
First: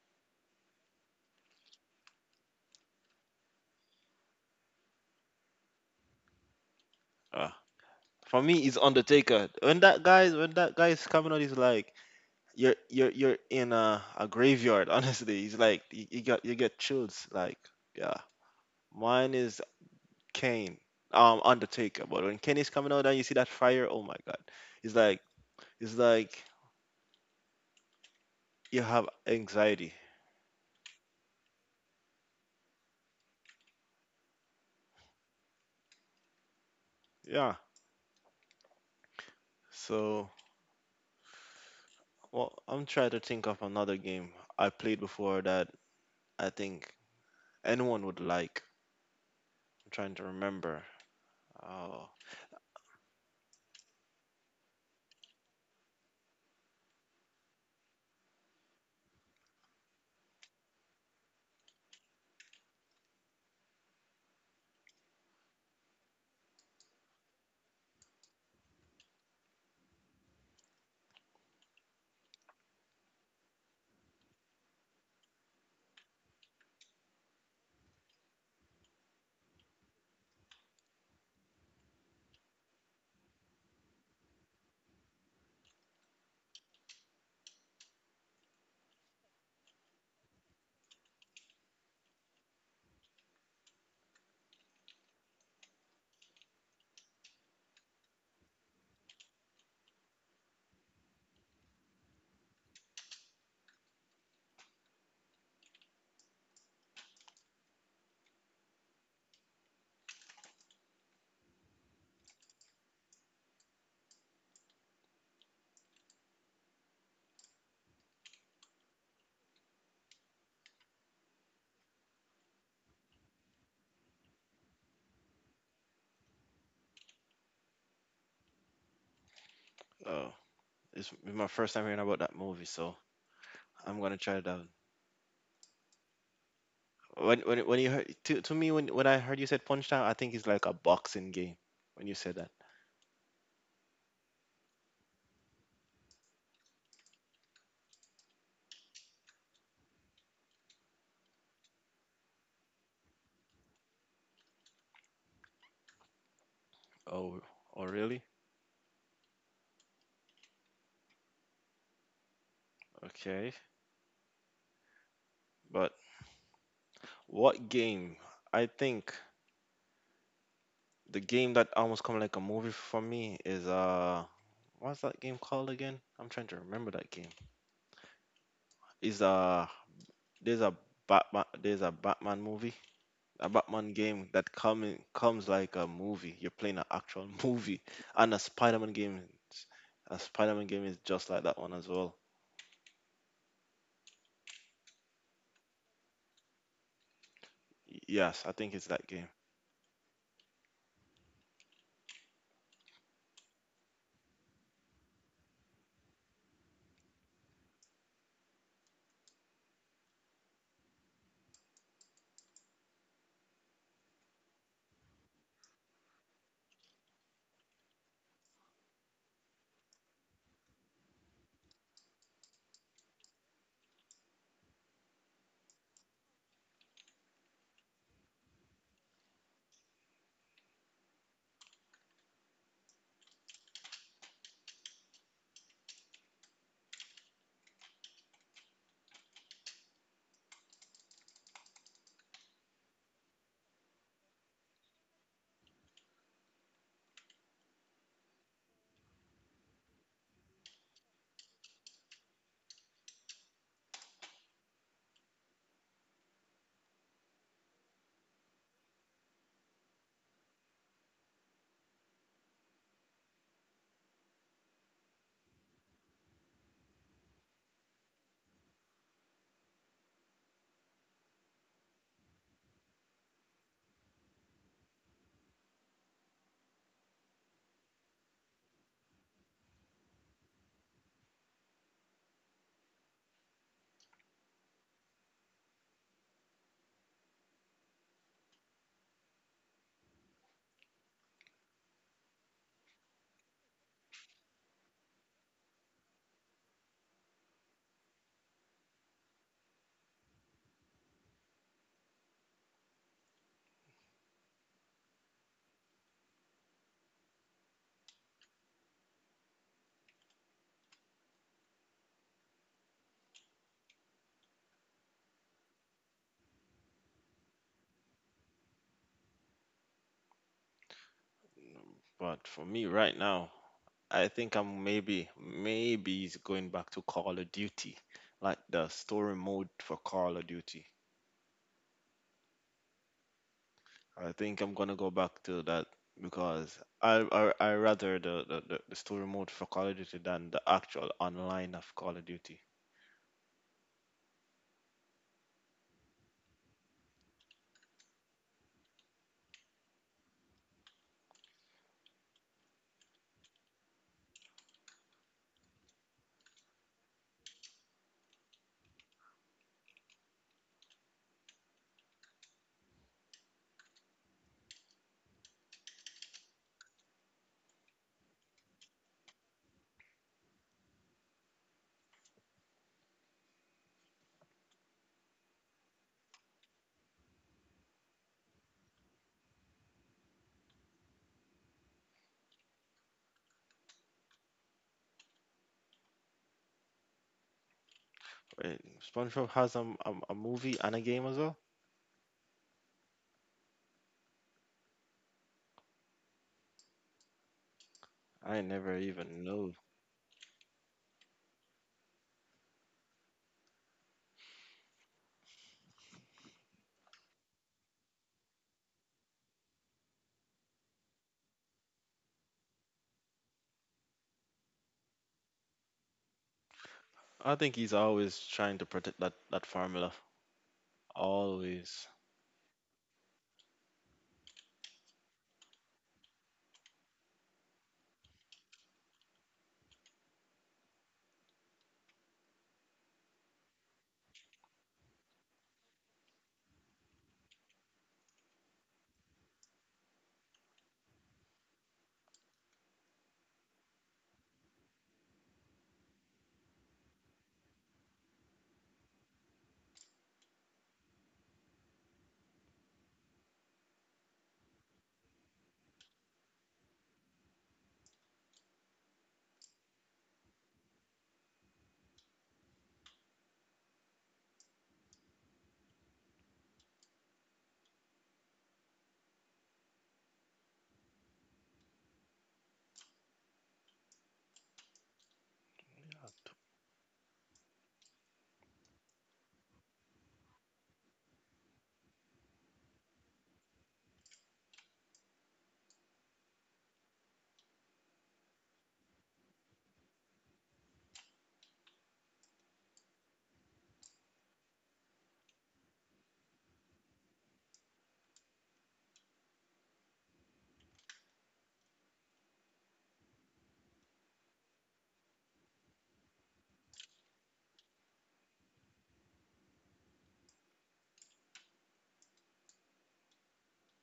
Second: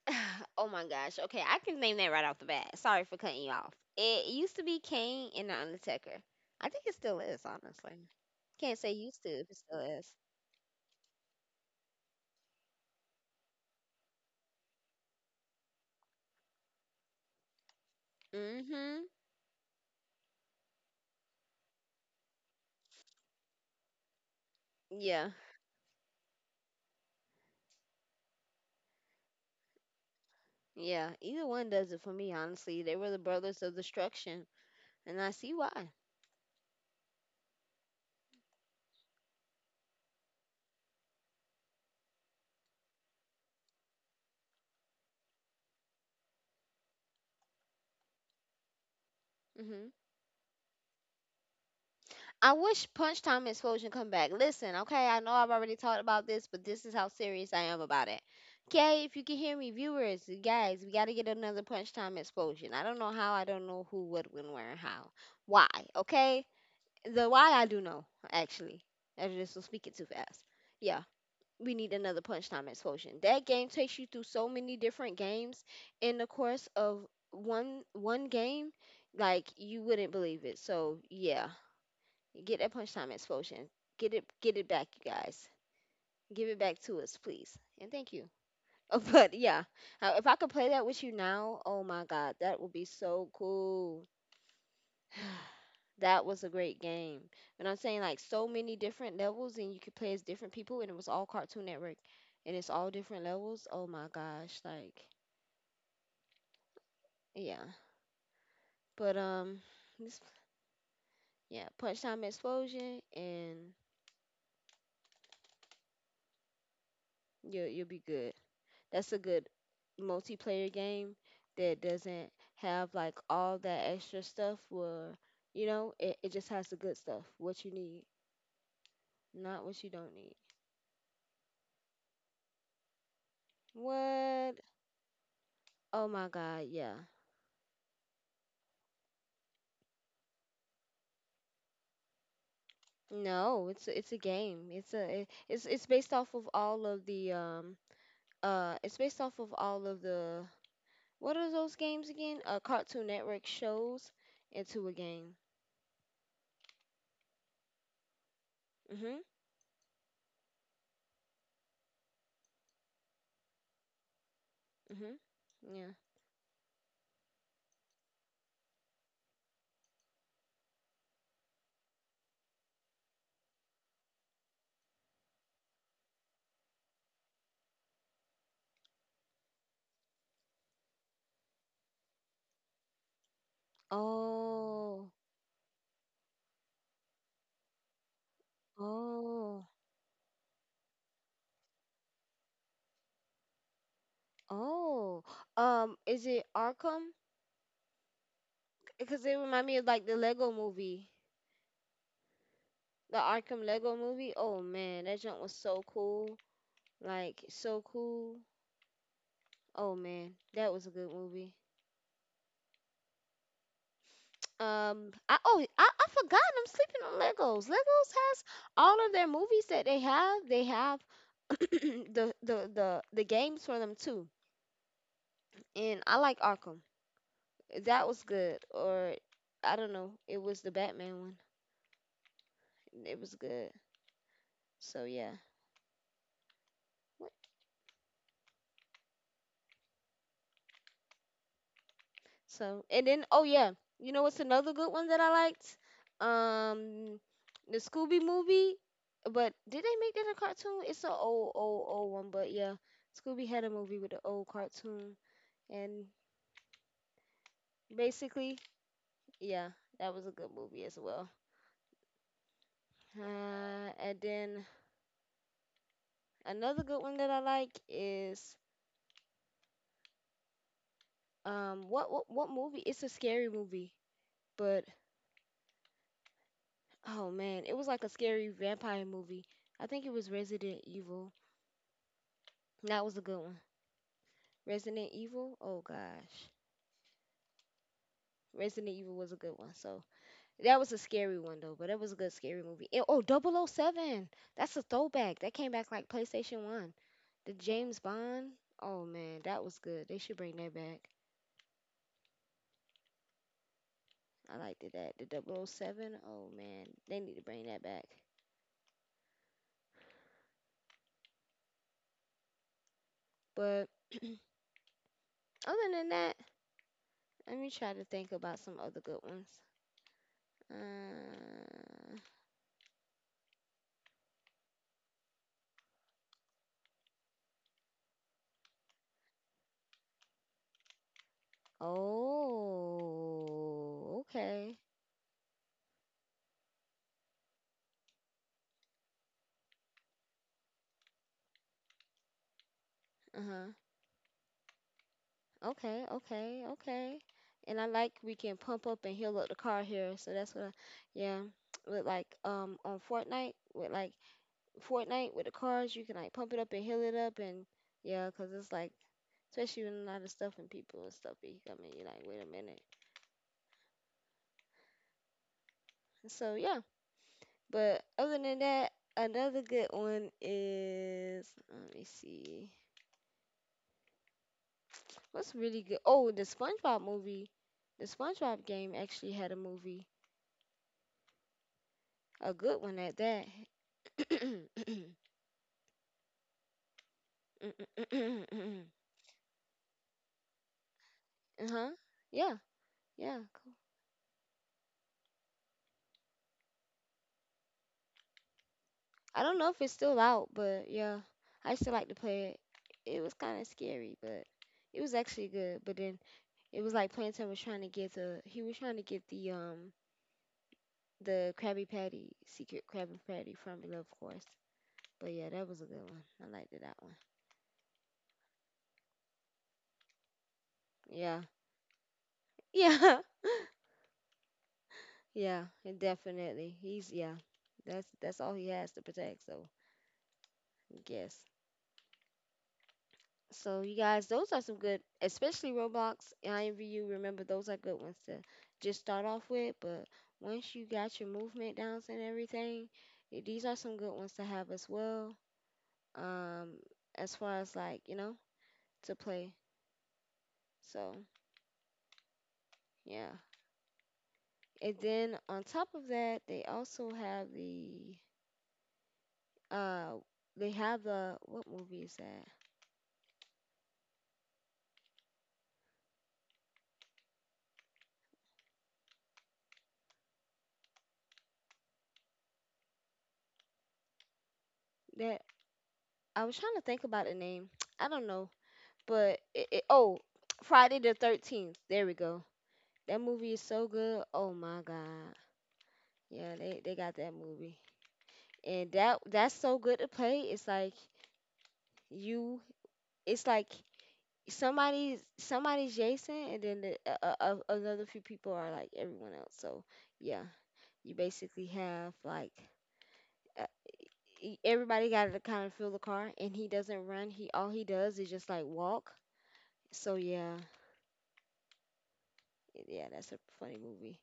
Speaker 1: Oh my gosh. Okay, I can name that right off the bat. Sorry for cutting you off. It used to be Kane and the Undertaker. I think it still is,
Speaker 2: Uh,
Speaker 1: honestly.
Speaker 2: for me,
Speaker 1: Can't
Speaker 2: it's
Speaker 1: say used to,
Speaker 2: Undertaker.
Speaker 1: but it still
Speaker 2: When that
Speaker 1: is.
Speaker 2: guy when that guy is coming out, he's like you're in a graveyard. Honestly, he's like you get chills. Like, yeah,
Speaker 1: Mhm.
Speaker 2: mine is Kane. Undertaker. But when Kane is coming out and you see that fire, oh my God, it's like
Speaker 1: Yeah.
Speaker 2: It's like you have anxiety.
Speaker 1: Yeah. Either one does it for me, honestly. They were the brothers of destruction, and I see why.
Speaker 2: Yeah. So, well, I'm trying to think of another game I played before that I think anyone would like.
Speaker 1: Mhm.
Speaker 2: I'm trying to remember. Oh,
Speaker 1: I wish Punch Time and Explosion come back. Listen, okay, I know I've already talked about this, but this is how serious I am about it. Okay, if you can hear me, viewers, you guys, we gotta get another Punch Time Explosion. I don't know how, I don't know who, what, when, where, and how. Why, okay? The why I do know, actually. I just was speaking too fast. Yeah, we need another Punch Time Explosion. That game takes you through so many different games in the course of one game, like you wouldn't believe it. So yeah, get that punchtime explosion. Get it back, you guys. Give it back to us, please. And thank you. Oh, but yeah. If I could play that with you now, oh my god, that would be so cool. That was a great game. And I'm saying like so many different levels and you could play as different people and it was all Cartoon Network and it's all different levels. Oh my gosh, like yeah. But this yeah, punch time explosion and you'll be good. That's a good multiplayer game that doesn't have like all that extra stuff where it just has the good stuff what you need, not what you don't need.
Speaker 2: oh, it's my first time hearing about that movie, so I'm gonna try
Speaker 1: What?
Speaker 2: it out.
Speaker 1: Oh my god, yeah.
Speaker 2: When you heard to me when I heard you said Punch Out, I think it's like a boxing game when you said that.
Speaker 1: no it's a- It's a game. It's based off of all of the It's based off of all of the what are those games again, Cartoon Network shows into a game.
Speaker 2: Oh, oh really?
Speaker 1: Mhm.
Speaker 2: Okay.
Speaker 1: Mhm. Yeah.
Speaker 2: But what game? I think the game that almost come like a movie for me is What's that game called again? I'm trying to remember that game. Is there's a Batman movie, a Batman game that
Speaker 1: Oh.
Speaker 2: coming comes like a movie. You're playing an actual movie, and a Spider-Man game.
Speaker 1: Oh.
Speaker 2: A Spider-Man game is just like that one as well.
Speaker 1: Oh, is it Arkham?
Speaker 2: Yes, I think it's that
Speaker 1: Because it
Speaker 2: game.
Speaker 1: remind me of like the Lego movie, the Arkham Lego movie. Oh man, that junk was so cool. Like so cool. Oh man, that was a good movie. I forgot I'm sleeping on Legos. Legos has all of their movies that they have. They have the games for them too. And I like Arkham. That was good. Or I don't know. It was the Batman one. It was good. So yeah. So, and then, oh yeah, you know what's another good one that I liked? Um, the Scooby movie. But did they make that a cartoon? It's an old, old, old one. But yeah, Scooby had a movie with an old cartoon, and basically, yeah, that was a good movie as well. And then another good one that I like is what movie? It's a scary movie, but oh man, it was like a scary vampire movie. I think it was Resident Evil. That was a good one. Resident Evil. Oh gosh. Resident Evil was a good one. So that was a scary one though, but that was a good scary movie. Oh, Double O Seven. That's a throwback. That came back like PlayStation 1. The James Bond. Oh man, that was good. They should bring that back. I liked it that. The Double O Seven. Oh man, they need to bring that back. But other than that, let me try to think about some other good ones. Uh,
Speaker 2: But for me right now, I think I'm maybe it's going back to Call of Duty, like the story mode for Call of Duty.
Speaker 1: oh,
Speaker 2: I
Speaker 1: okay.
Speaker 2: think I'm gonna go back to that because I rather the story mode for Call of Duty than the actual online of Call of Duty.
Speaker 1: Uh huh. Okay, okay, okay. And I like we can pump up and heal up the car here. So that's what I, yeah. With like on Fortnite with like Fortnite with the cars, you can like pump it up and heal it up, and yeah, 'cause it's like especially when a lot of stuff and people and stuff be coming, you're like, wait a minute. So yeah. But other than that, another good one is let me see. What's really good? Oh, the SpongeBob movie. The SpongeBob game actually had a movie, a good one at that. Uh-huh.
Speaker 2: Right? SpongeBob has a movie and a game as well.
Speaker 1: Yeah. Yeah. Cool.
Speaker 2: I never
Speaker 1: I don't
Speaker 2: even
Speaker 1: know if it's
Speaker 2: know.
Speaker 1: still out, but yeah, I still like to play it. It was kind of scary, but it was actually good. But then it was like Plantain was trying to get the He was trying to get the the Krabby Patty, secret Krabby Patty from it, of course. But yeah, that was a good one. I liked that one.
Speaker 2: I think he's always trying to protect that formula.
Speaker 1: Yeah.
Speaker 2: Always,
Speaker 1: Yeah. Yeah, and definitely. He's yeah. That's all he has to protect. So yes. So you guys, those are some good, especially Roblox and I Envy you Remember, those are good ones to just start off with. But once you got your movement downs and everything, eh, these are some good ones to have as well. Um, as far as like you know to play. So yeah, and then on top of that, they also have the uh, they have the what movie is that? That I was trying to think about the name. I don't know, but oh, Friday the 13th. There we go. That movie is so good. Oh my god. Yeah, they got that movie. And that's so good to play. It's like you it's like somebody's Jason and then the, another few people are like everyone else. So, yeah, you basically have like uh, everybody got to kind of fill the car and he doesn't run. He all he does is just like walk. So, yeah. Yeah, that's a funny movie.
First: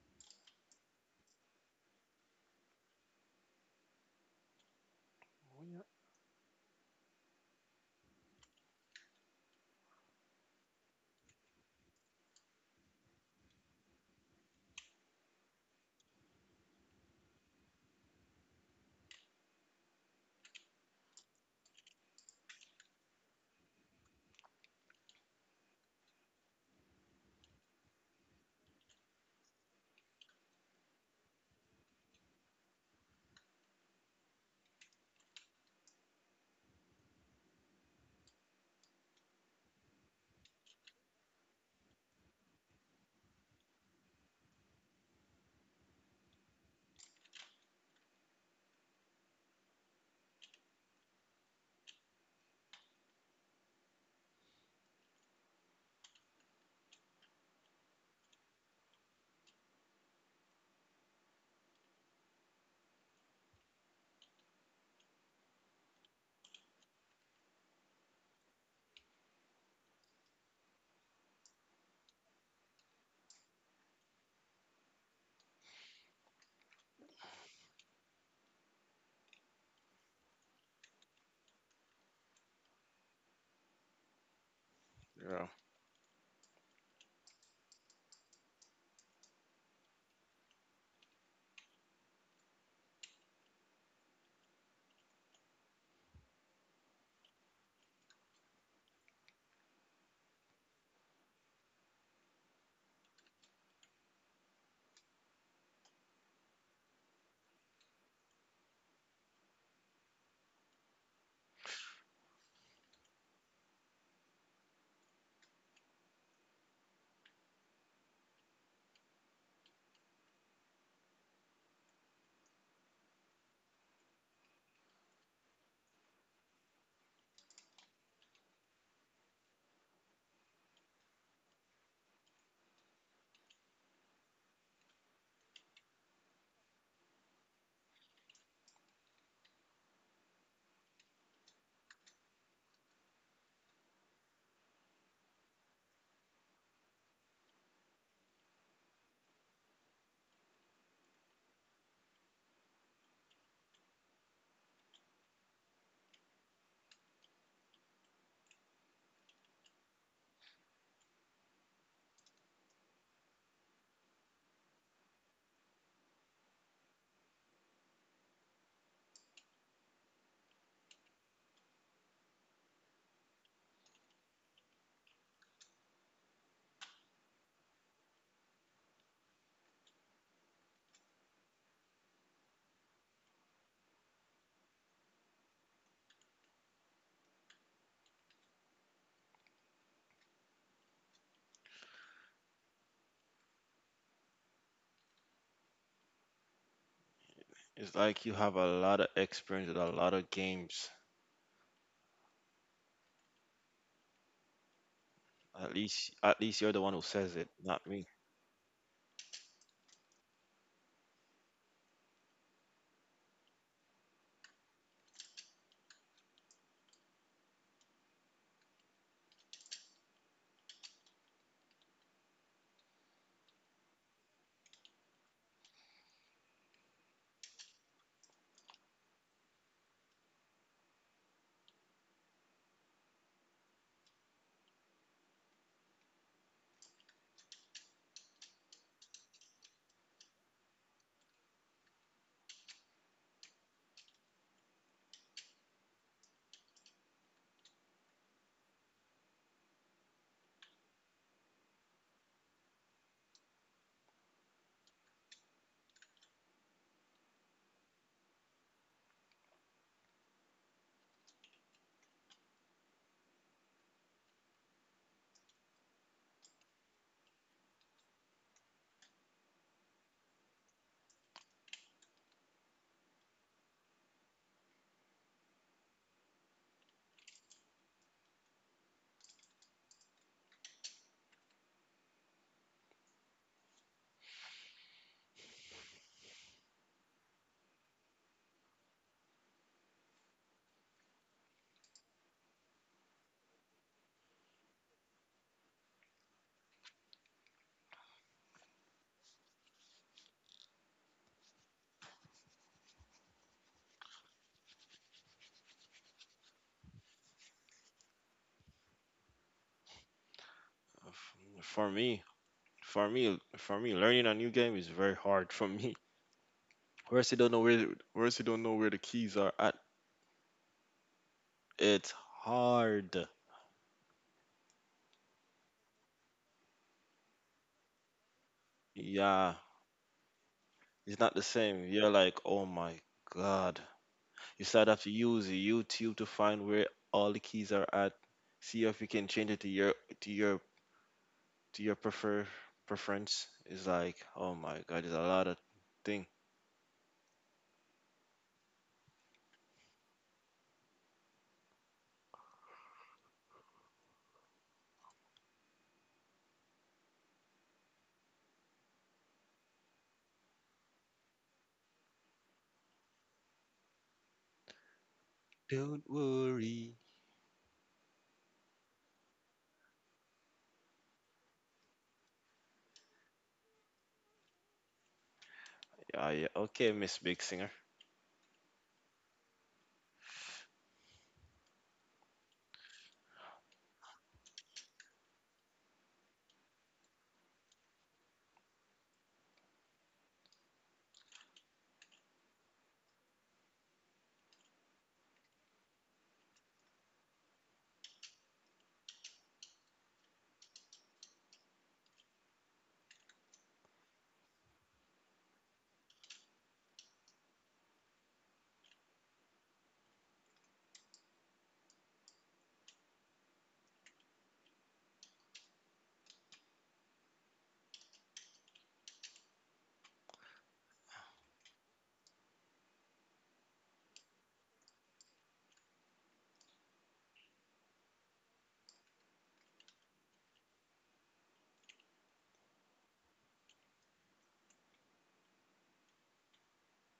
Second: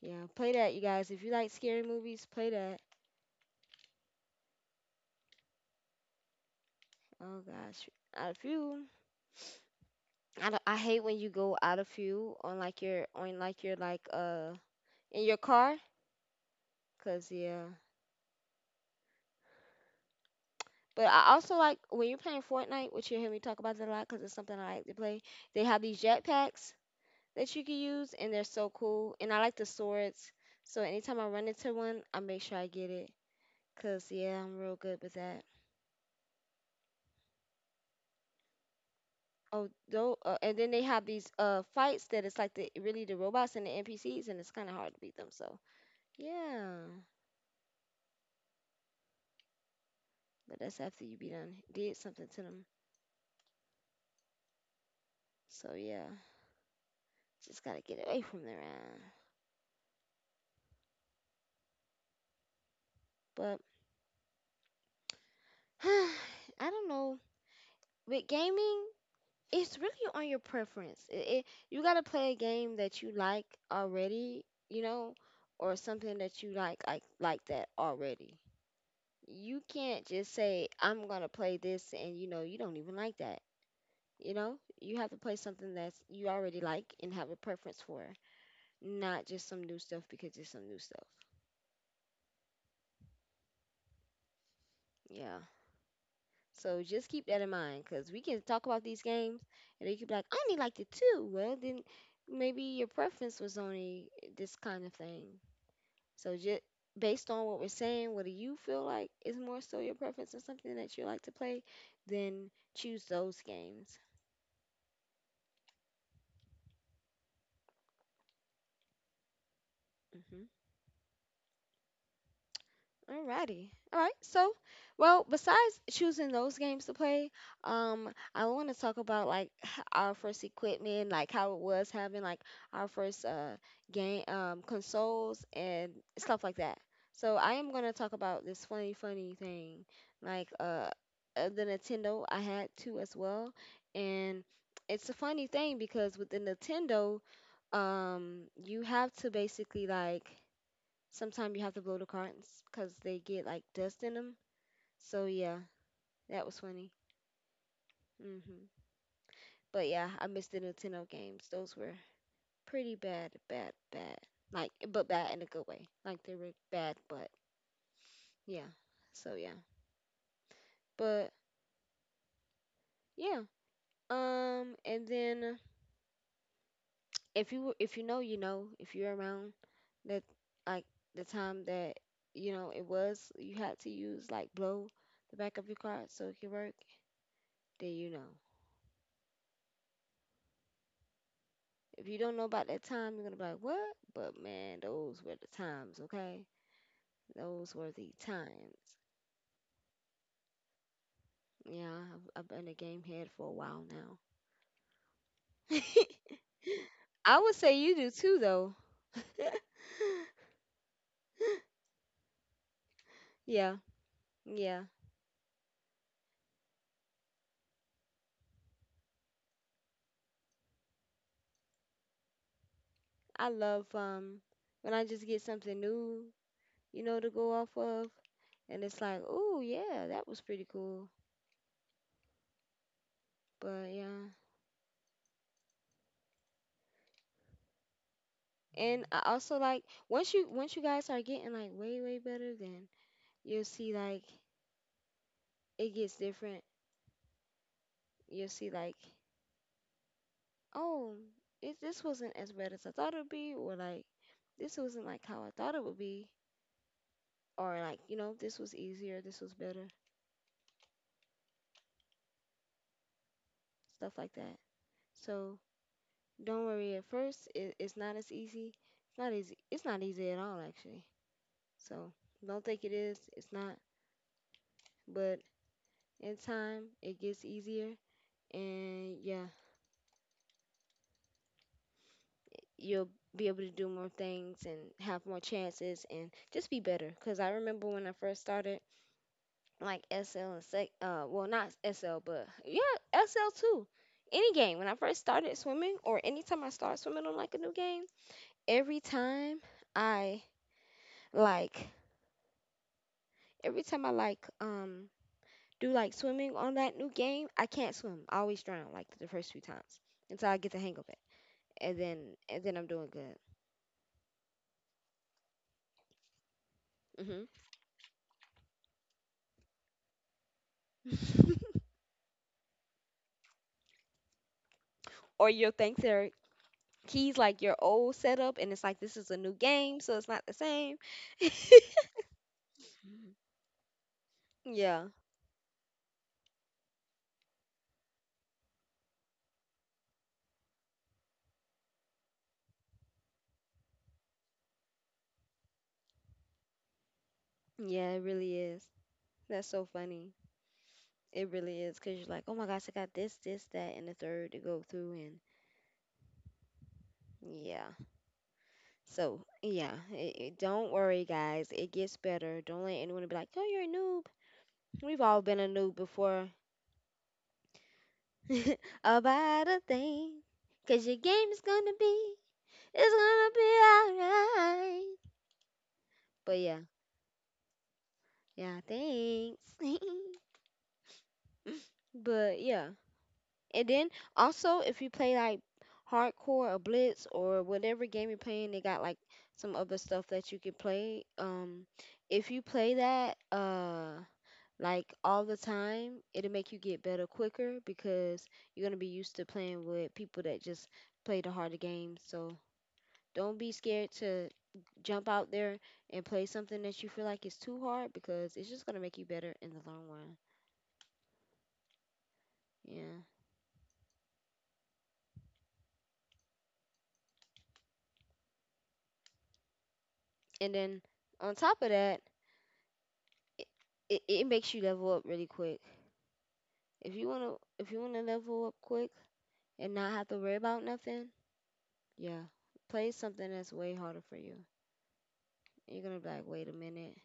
Speaker 1: Yeah, play that you guys. If you like scary movies, play that. Oh gosh. Out of few. I don't, I hate when you go out of fuel on like your like in your car, cause yeah. But I also like when you're playing Fortnite, which you hear me talk about it a lot, cause it's something I like to play. They have these jetpacks that you can use, and they're so cool. And I like the swords, so anytime I run into one, I make sure I get it, cause yeah, I'm real good with that. Oh, though, and then they have these fights that it's like the really the robots and the NPCs, and it's kind of hard to beat them. So yeah. But that's after you be done did something to them. So yeah, just gotta get away from their ass. But I don't know. With gaming, it's really on your preference. It you gotta play a game that you like already, you know, or something that you like that already. You can't just say I'm gonna play this and you know you don't even like that. You know, you have to play
Speaker 2: yeah.
Speaker 1: something that's you already like and have a preference for, not just some new stuff because it's some new stuff. Yeah. So just keep that in mind because we can talk about these games and they could be like, I only liked it too. Well, then maybe your preference was only this kind of thing. So just based on what we're saying, what do you feel like is more so your preference or something that you like to play, then choose those games. Mm-hmm. Alrighty. All right. So, well, besides choosing those games to play, I want to talk about like our first equipment, like how it was having like our first game consoles and stuff like that. So I am gonna talk about this funny, funny thing, like the Nintendo. I had two as well, and it's a funny thing because with the Nintendo, you have to basically like sometimes you have to blow the cartons because they get like dust in them. So yeah, that was funny. Hmm. But yeah, I miss the Nintendo games. Those were pretty bad, bad, bad. Like, but bad in a good way. Like they were bad, but yeah. So yeah, but yeah. And then if you know, you know, if you're around that like the time that you know it was, you had to use like blow the back of your card so it could work. Then you know. If you don't know about that time, you're gonna be like, what? But man, those were the times, okay? Those
Speaker 2: It's
Speaker 1: were the
Speaker 2: like you have a lot of
Speaker 1: times.
Speaker 2: experience with a lot of games.
Speaker 1: Yeah, I've been a game head for a while now.
Speaker 2: At least you're the one who says it,
Speaker 1: I would
Speaker 2: not
Speaker 1: say
Speaker 2: me.
Speaker 1: you do too, though. Yeah, yeah. I love when I just get something new, you know, to go off of, and it's like, oh yeah, that was pretty cool. But yeah, and I also like once you guys are getting like way better, then you will see like it gets different. You will see like, oh, this wasn't as bad as I thought it would be, or like this wasn't like how I thought it would be, or like you know this was easier, this was better, stuff like that. So don't worry. At first, it's not as easy. It's not easy. It's not easy at all, actually. So don't think it is. It's not. But in time, it gets easier, and yeah, you'll be able to do more things and have more chances and just be better. Because I remember when I first started, like SL and sec, well not SL, but yeah, SL too. Any game when I first started swimming, or anytime I start swimming on like a new game, every time I like, every time I like, do like swimming on that new game, I can't swim. I always drown like the first few times until I get the hang of it,
Speaker 2: F- For
Speaker 1: and
Speaker 2: me,
Speaker 1: then I'm doing good.
Speaker 2: for me, learning a new game is very hard for me. Or else you don't know where or else you don't know where the keys are at.
Speaker 1: Hmm.
Speaker 2: It's hard.
Speaker 1: Or will thanks, Eric. Keys like your old setup and it's like this is a
Speaker 2: Yeah.
Speaker 1: new game so it's not the same.
Speaker 2: It's not the same. You're like, oh my god. You start have to
Speaker 1: Yeah.
Speaker 2: use YouTube to find where all the keys are at. See if you can change it to your to your preference. It's like, oh my god, there's a lot of thing.
Speaker 1: Yeah, it really is. That's so funny. It really is because you're like oh my gosh I got this this that and the third to go through and yeah. So yeah don't worry guys it gets better. Don't let anyone be like oh you're a noob. We've all been a
Speaker 2: Don't
Speaker 1: noob before.
Speaker 2: worry.
Speaker 1: About a thing because your game is gonna be it's gonna be all right.
Speaker 2: Yeah, yeah.
Speaker 1: But
Speaker 2: Okay,
Speaker 1: yeah,
Speaker 2: Miss Big Singer.
Speaker 1: yeah, thanks. But yeah. And then also if you play like hardcore or blitz or whatever game you're playing, they got like some other stuff that you can play. If you play that like all the time, it'll make you get better quicker because you're gonna be used to playing with people that just play the harder games. So don't be scared to jump out there and play something that you feel like is too hard because it's just gonna make you better in the long run. Yeah. And then on top of that, it, it makes you level up really quick. If you wanna level up quick and not have to worry about nothing, yeah, play something that's way harder for you. And you're gonna be like, wait a minute,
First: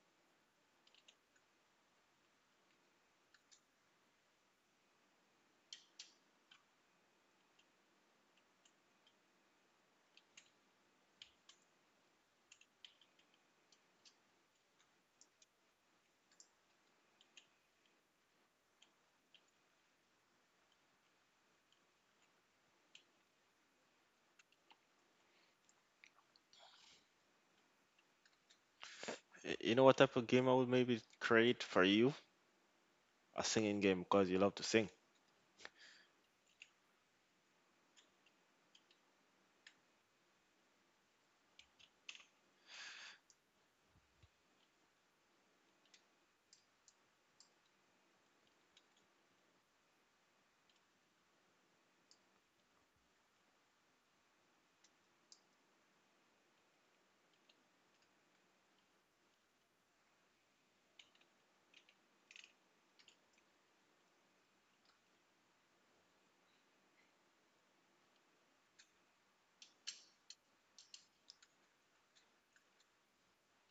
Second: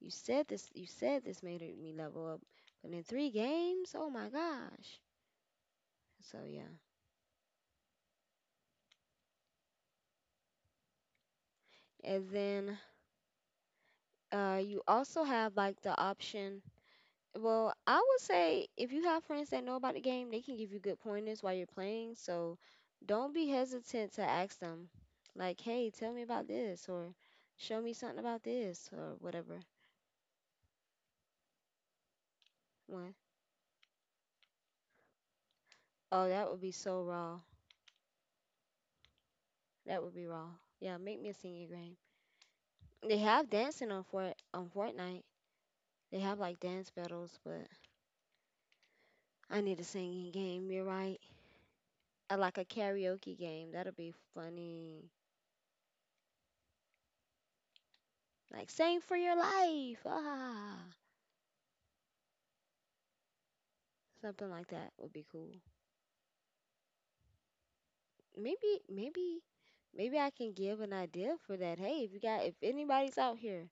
Speaker 1: you said this made me level up, but in three games, oh my gosh. So yeah, and then you also have like the option. Well, I would say if you have friends that know about the game, they can give you good pointers while you're playing. So don't be hesitant to ask them, like, hey, tell me about this, or show me something about this, or
Speaker 2: Y-
Speaker 1: whatever
Speaker 2: You know what type of game I would maybe create for you?
Speaker 1: one.
Speaker 2: A singing game because you love to sing.
Speaker 1: Oh, that would be so raw. That would be raw. Yeah, make me a singing game. They have dancing on Fortnite. They have like dance battles, but I need a singing game. You're right. I like a karaoke game. That'll be funny. Like sing for your life. Ah. Something like that would be cool. Maybe, maybe, Maybe I can give an idea for that. Hey, if you got, if anybody's out here,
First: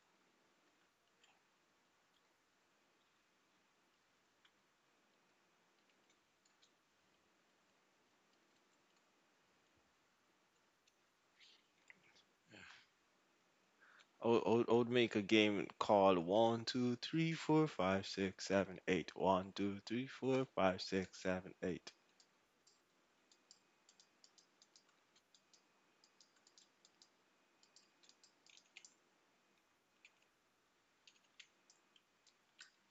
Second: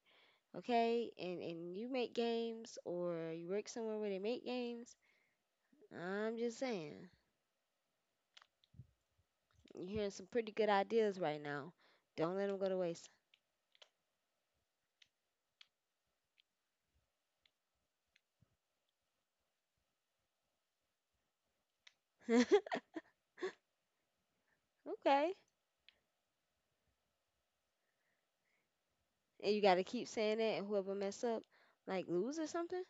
Speaker 1: okay, and you make games or you work somewhere where they make games, I'm just saying, you're hearing some pretty good ideas right now. Don't let them go to waste.
Speaker 2: I would make a game called one, two, three, four, five, six, seven, eight. One, two, three, four, five, six, seven, eight.
Speaker 1: Okay. And you got to keep saying that, and whoever mess up, like lose or something.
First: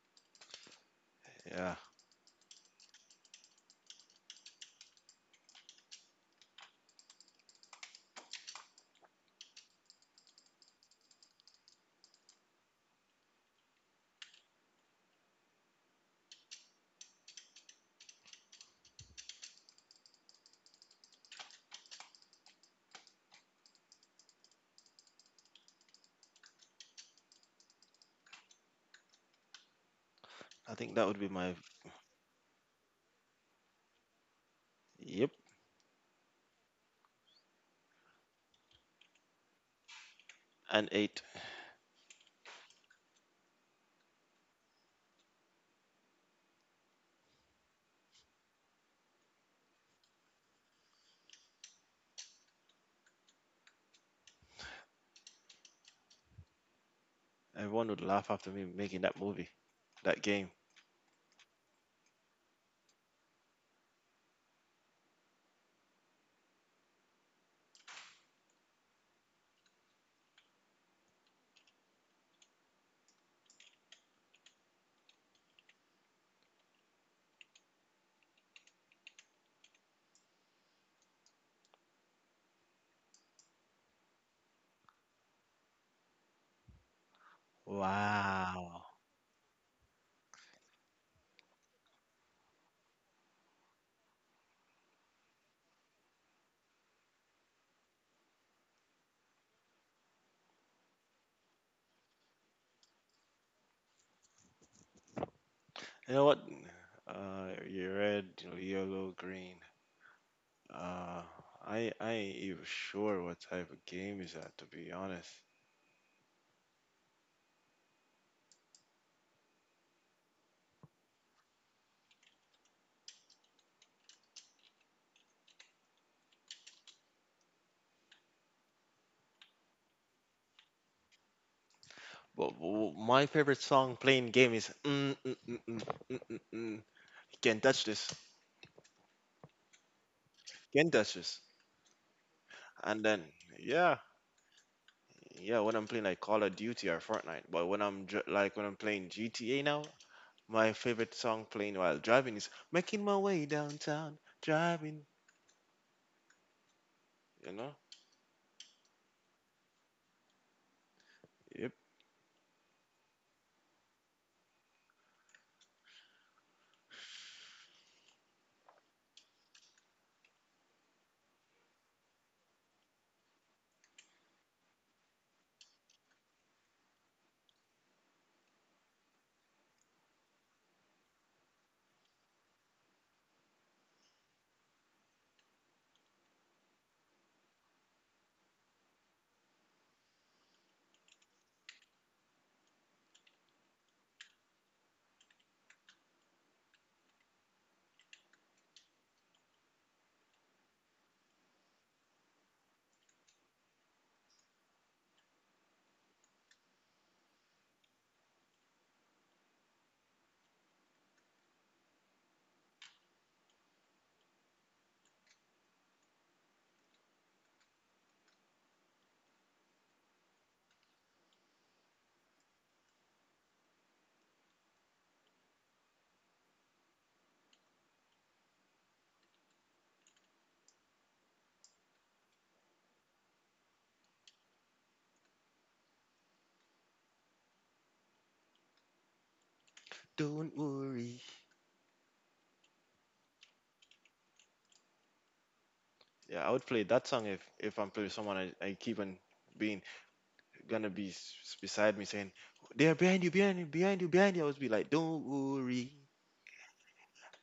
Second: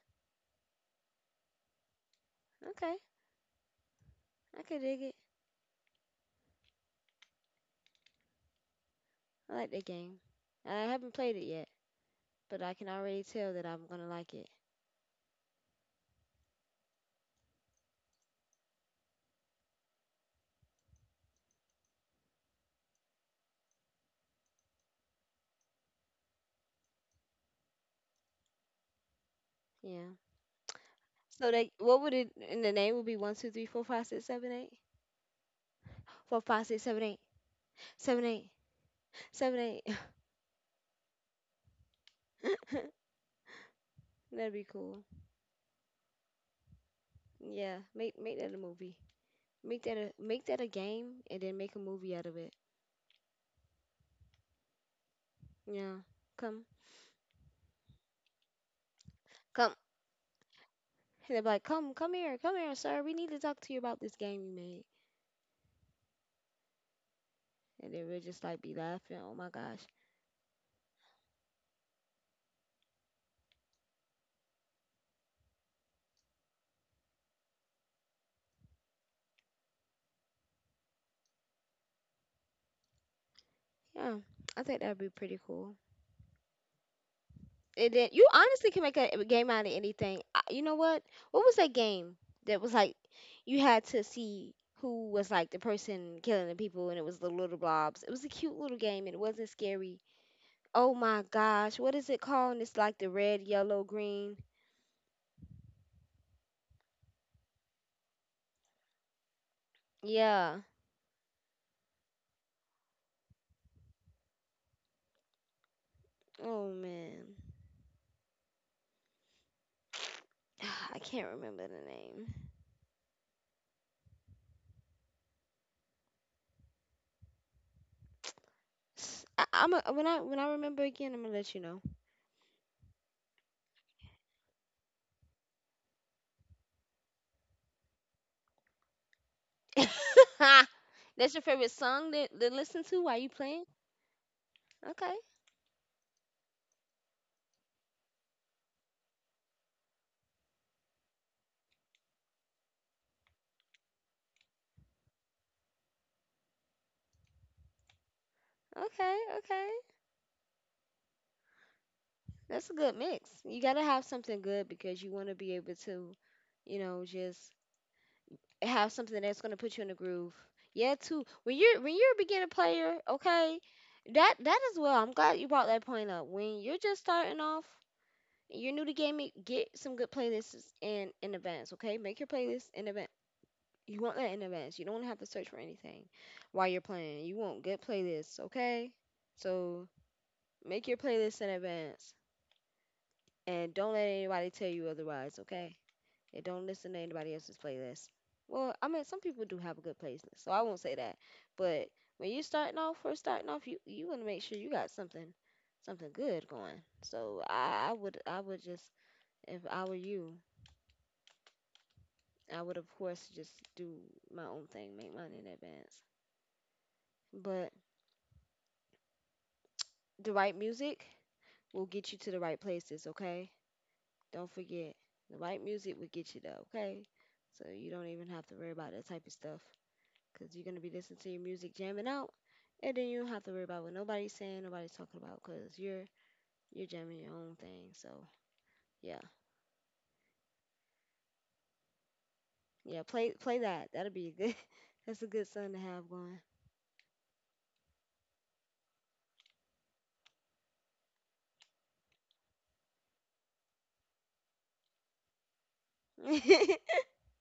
Speaker 2: Yeah,
Speaker 1: Okay, I could dig it. I like that game. I haven't played it yet, but I can already tell that I'm gonna like it. Yeah.
Speaker 2: I think that would be
Speaker 1: So
Speaker 2: my
Speaker 1: like, what would it in the name would be one, two, three, four, five, six, seven, eight,
Speaker 2: yep
Speaker 1: four, five, six, seven, eight, seven, eight, seven, eight.
Speaker 2: and eight.
Speaker 1: That'd be cool. Yeah, make that a movie. Make that a game, and then make a movie out of it. Yeah, come
Speaker 2: Everyone would laugh after me making that movie,
Speaker 1: come.
Speaker 2: that game.
Speaker 1: And they're like, come here, sir. We need to talk to you about this game you made. And then we'll just like be laughing. Oh my gosh. Yeah, I think that'd be pretty cool. And then you honestly can
Speaker 2: Wow.
Speaker 1: make a game out of anything. I, you know what? What was that game that was like you had to see who was like the person killing the people and it was the little blobs. It was a cute little game and it wasn't scary. Oh my gosh, what is it called? And it's like the red, yellow, green.
Speaker 2: You know what? You red, yellow, green.
Speaker 1: Yeah.
Speaker 2: Uh, I ain't even sure what type of game is that to be honest.
Speaker 1: Oh man. I can't remember the name. I, am a, when I remember again, I'm gonna let you know.
Speaker 2: But, w my favorite song playing game is mm, mm, mm, mm, mm, mm, mm. You can't touch this. Skin touches.
Speaker 1: That's your favorite song that to listen
Speaker 2: And
Speaker 1: to
Speaker 2: then,
Speaker 1: while you playing?
Speaker 2: yeah,
Speaker 1: Okay.
Speaker 2: yeah, when I'm playing like Call of Duty or Fortnite, but when like when I'm playing GTA now, my favorite song playing while driving is "Making My Way Downtown, Driving." You know,
Speaker 1: Okay, okay.
Speaker 2: yep.
Speaker 1: That's a good mix. You gotta have something good because you want to be able to, you know, just have something that's gonna put you in the groove. Yeah, too. When you're a beginner player, okay, that as well. I'm glad you brought that point up. When you're just starting off, you're new to gaming, get some good playlists in advance. Okay, make your playlist in advance. You want that in advance. You don't wanna have to search for anything while you're playing. You want good playlists, okay? So make your playlist in advance, and don't let anybody tell you otherwise, okay? And don't listen to anybody else's playlist. Well, I mean, some people do have a good playlist, so I won't say that. But when you're starting off, first starting off, you want to make sure you got something, something good going. So I would just if I were you, I would of course just do my own thing, make mine in advance. But the right music will get you to the right places, okay? Don't forget, the right music will get you there, okay? So you don't even have to worry about that type of stuff, because you're going to be listening to your music jamming out and then you don't have to worry about what nobody's saying nobody's talking about because you're jamming your own thing. So yeah,
Speaker 2: Don't worry.
Speaker 1: yeah, play that. That'll be a good that's a good song to have going.
Speaker 2: Yeah, I would play that song if I'm playing with someone I keep on being gonna be beside me saying, "They're behind you, behind you, behind you, behind you." I would be like, "Don't worry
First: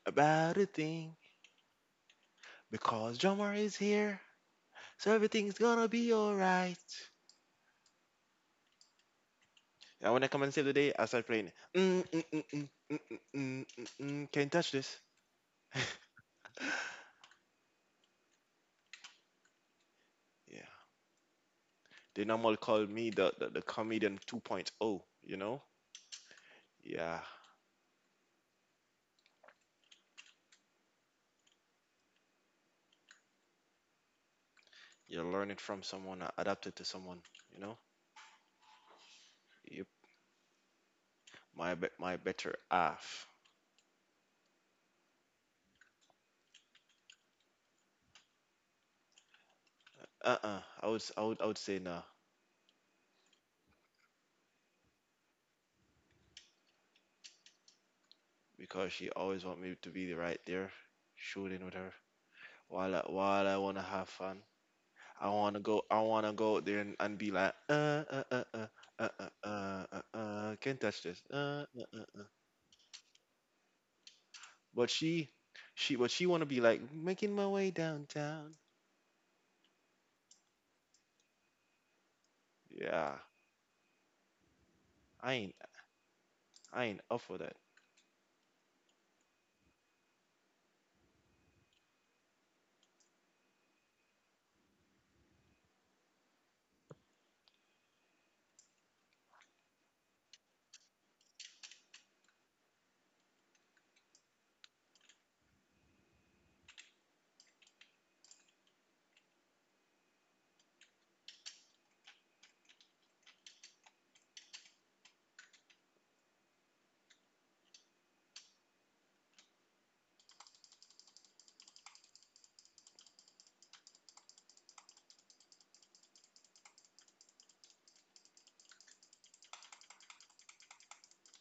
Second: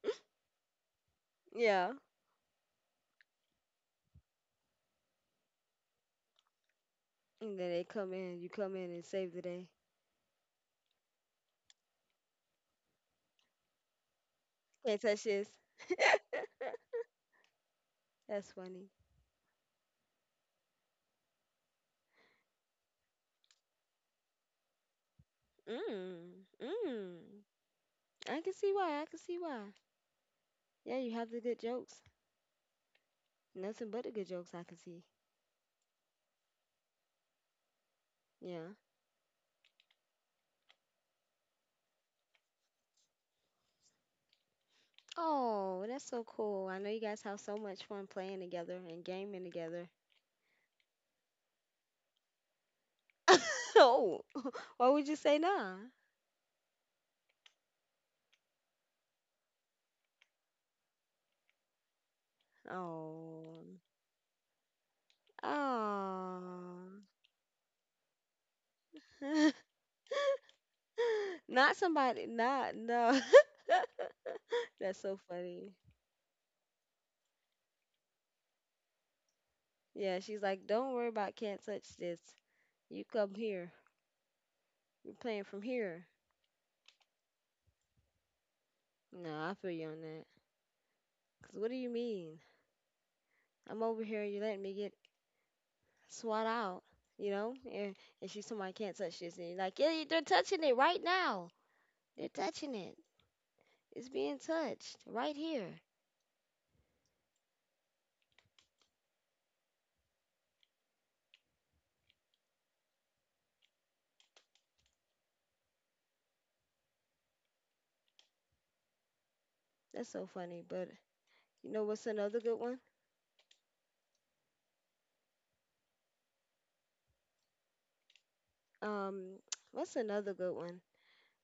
Speaker 2: about a thing,
Speaker 1: Yeah,
Speaker 2: because drummer is here, so everything's gonna be alright."
Speaker 1: and then they come in you come in and save the day.
Speaker 2: I wanna come and save the day. I start playing. Mm, mm, mm, mm, mm, mm, mm, mm, mm, can't touch this.
Speaker 1: Can't touch this. That's funny.
Speaker 2: Yeah. They normally call me the comedian 2.0, you know?
Speaker 1: mm
Speaker 2: Yeah.
Speaker 1: mm I can see why, I can see why. Yeah, you have the good jokes, nothing but the good jokes, I can see.
Speaker 2: You learn it from someone, adapt it to someone, you know?
Speaker 1: Yeah.
Speaker 2: Yep. My better half.
Speaker 1: Oh, that's so cool. I know you guys have so much fun playing together and gaming together.
Speaker 2: Uh-uh. I would say nah
Speaker 1: Oh, why would you say nah?
Speaker 2: because she always want me to be the right there, shooting with her while I
Speaker 1: Oh,
Speaker 2: wanna have fun. I wanna go. I wanna go out there
Speaker 1: oh.
Speaker 2: and be like, can't touch this.
Speaker 1: Not somebody, not, no.
Speaker 2: But
Speaker 1: That's so
Speaker 2: she,
Speaker 1: funny.
Speaker 2: but she wanna be like making my way downtown.
Speaker 1: Yeah, she's like, don't worry about can't touch this. You
Speaker 2: Yeah,
Speaker 1: come here. You're
Speaker 2: I
Speaker 1: playing from
Speaker 2: ain't,
Speaker 1: here.
Speaker 2: I ain't up for that.
Speaker 1: No, I feel you on that. Cause what do you mean? I'm over here. You letting me get swat out, you know? And she's somebody can't touch this. And you're like, yeah, they're touching it right now. They're touching it. It's being touched right here. That's so funny. But you know what's another good one? Um, what's another good one?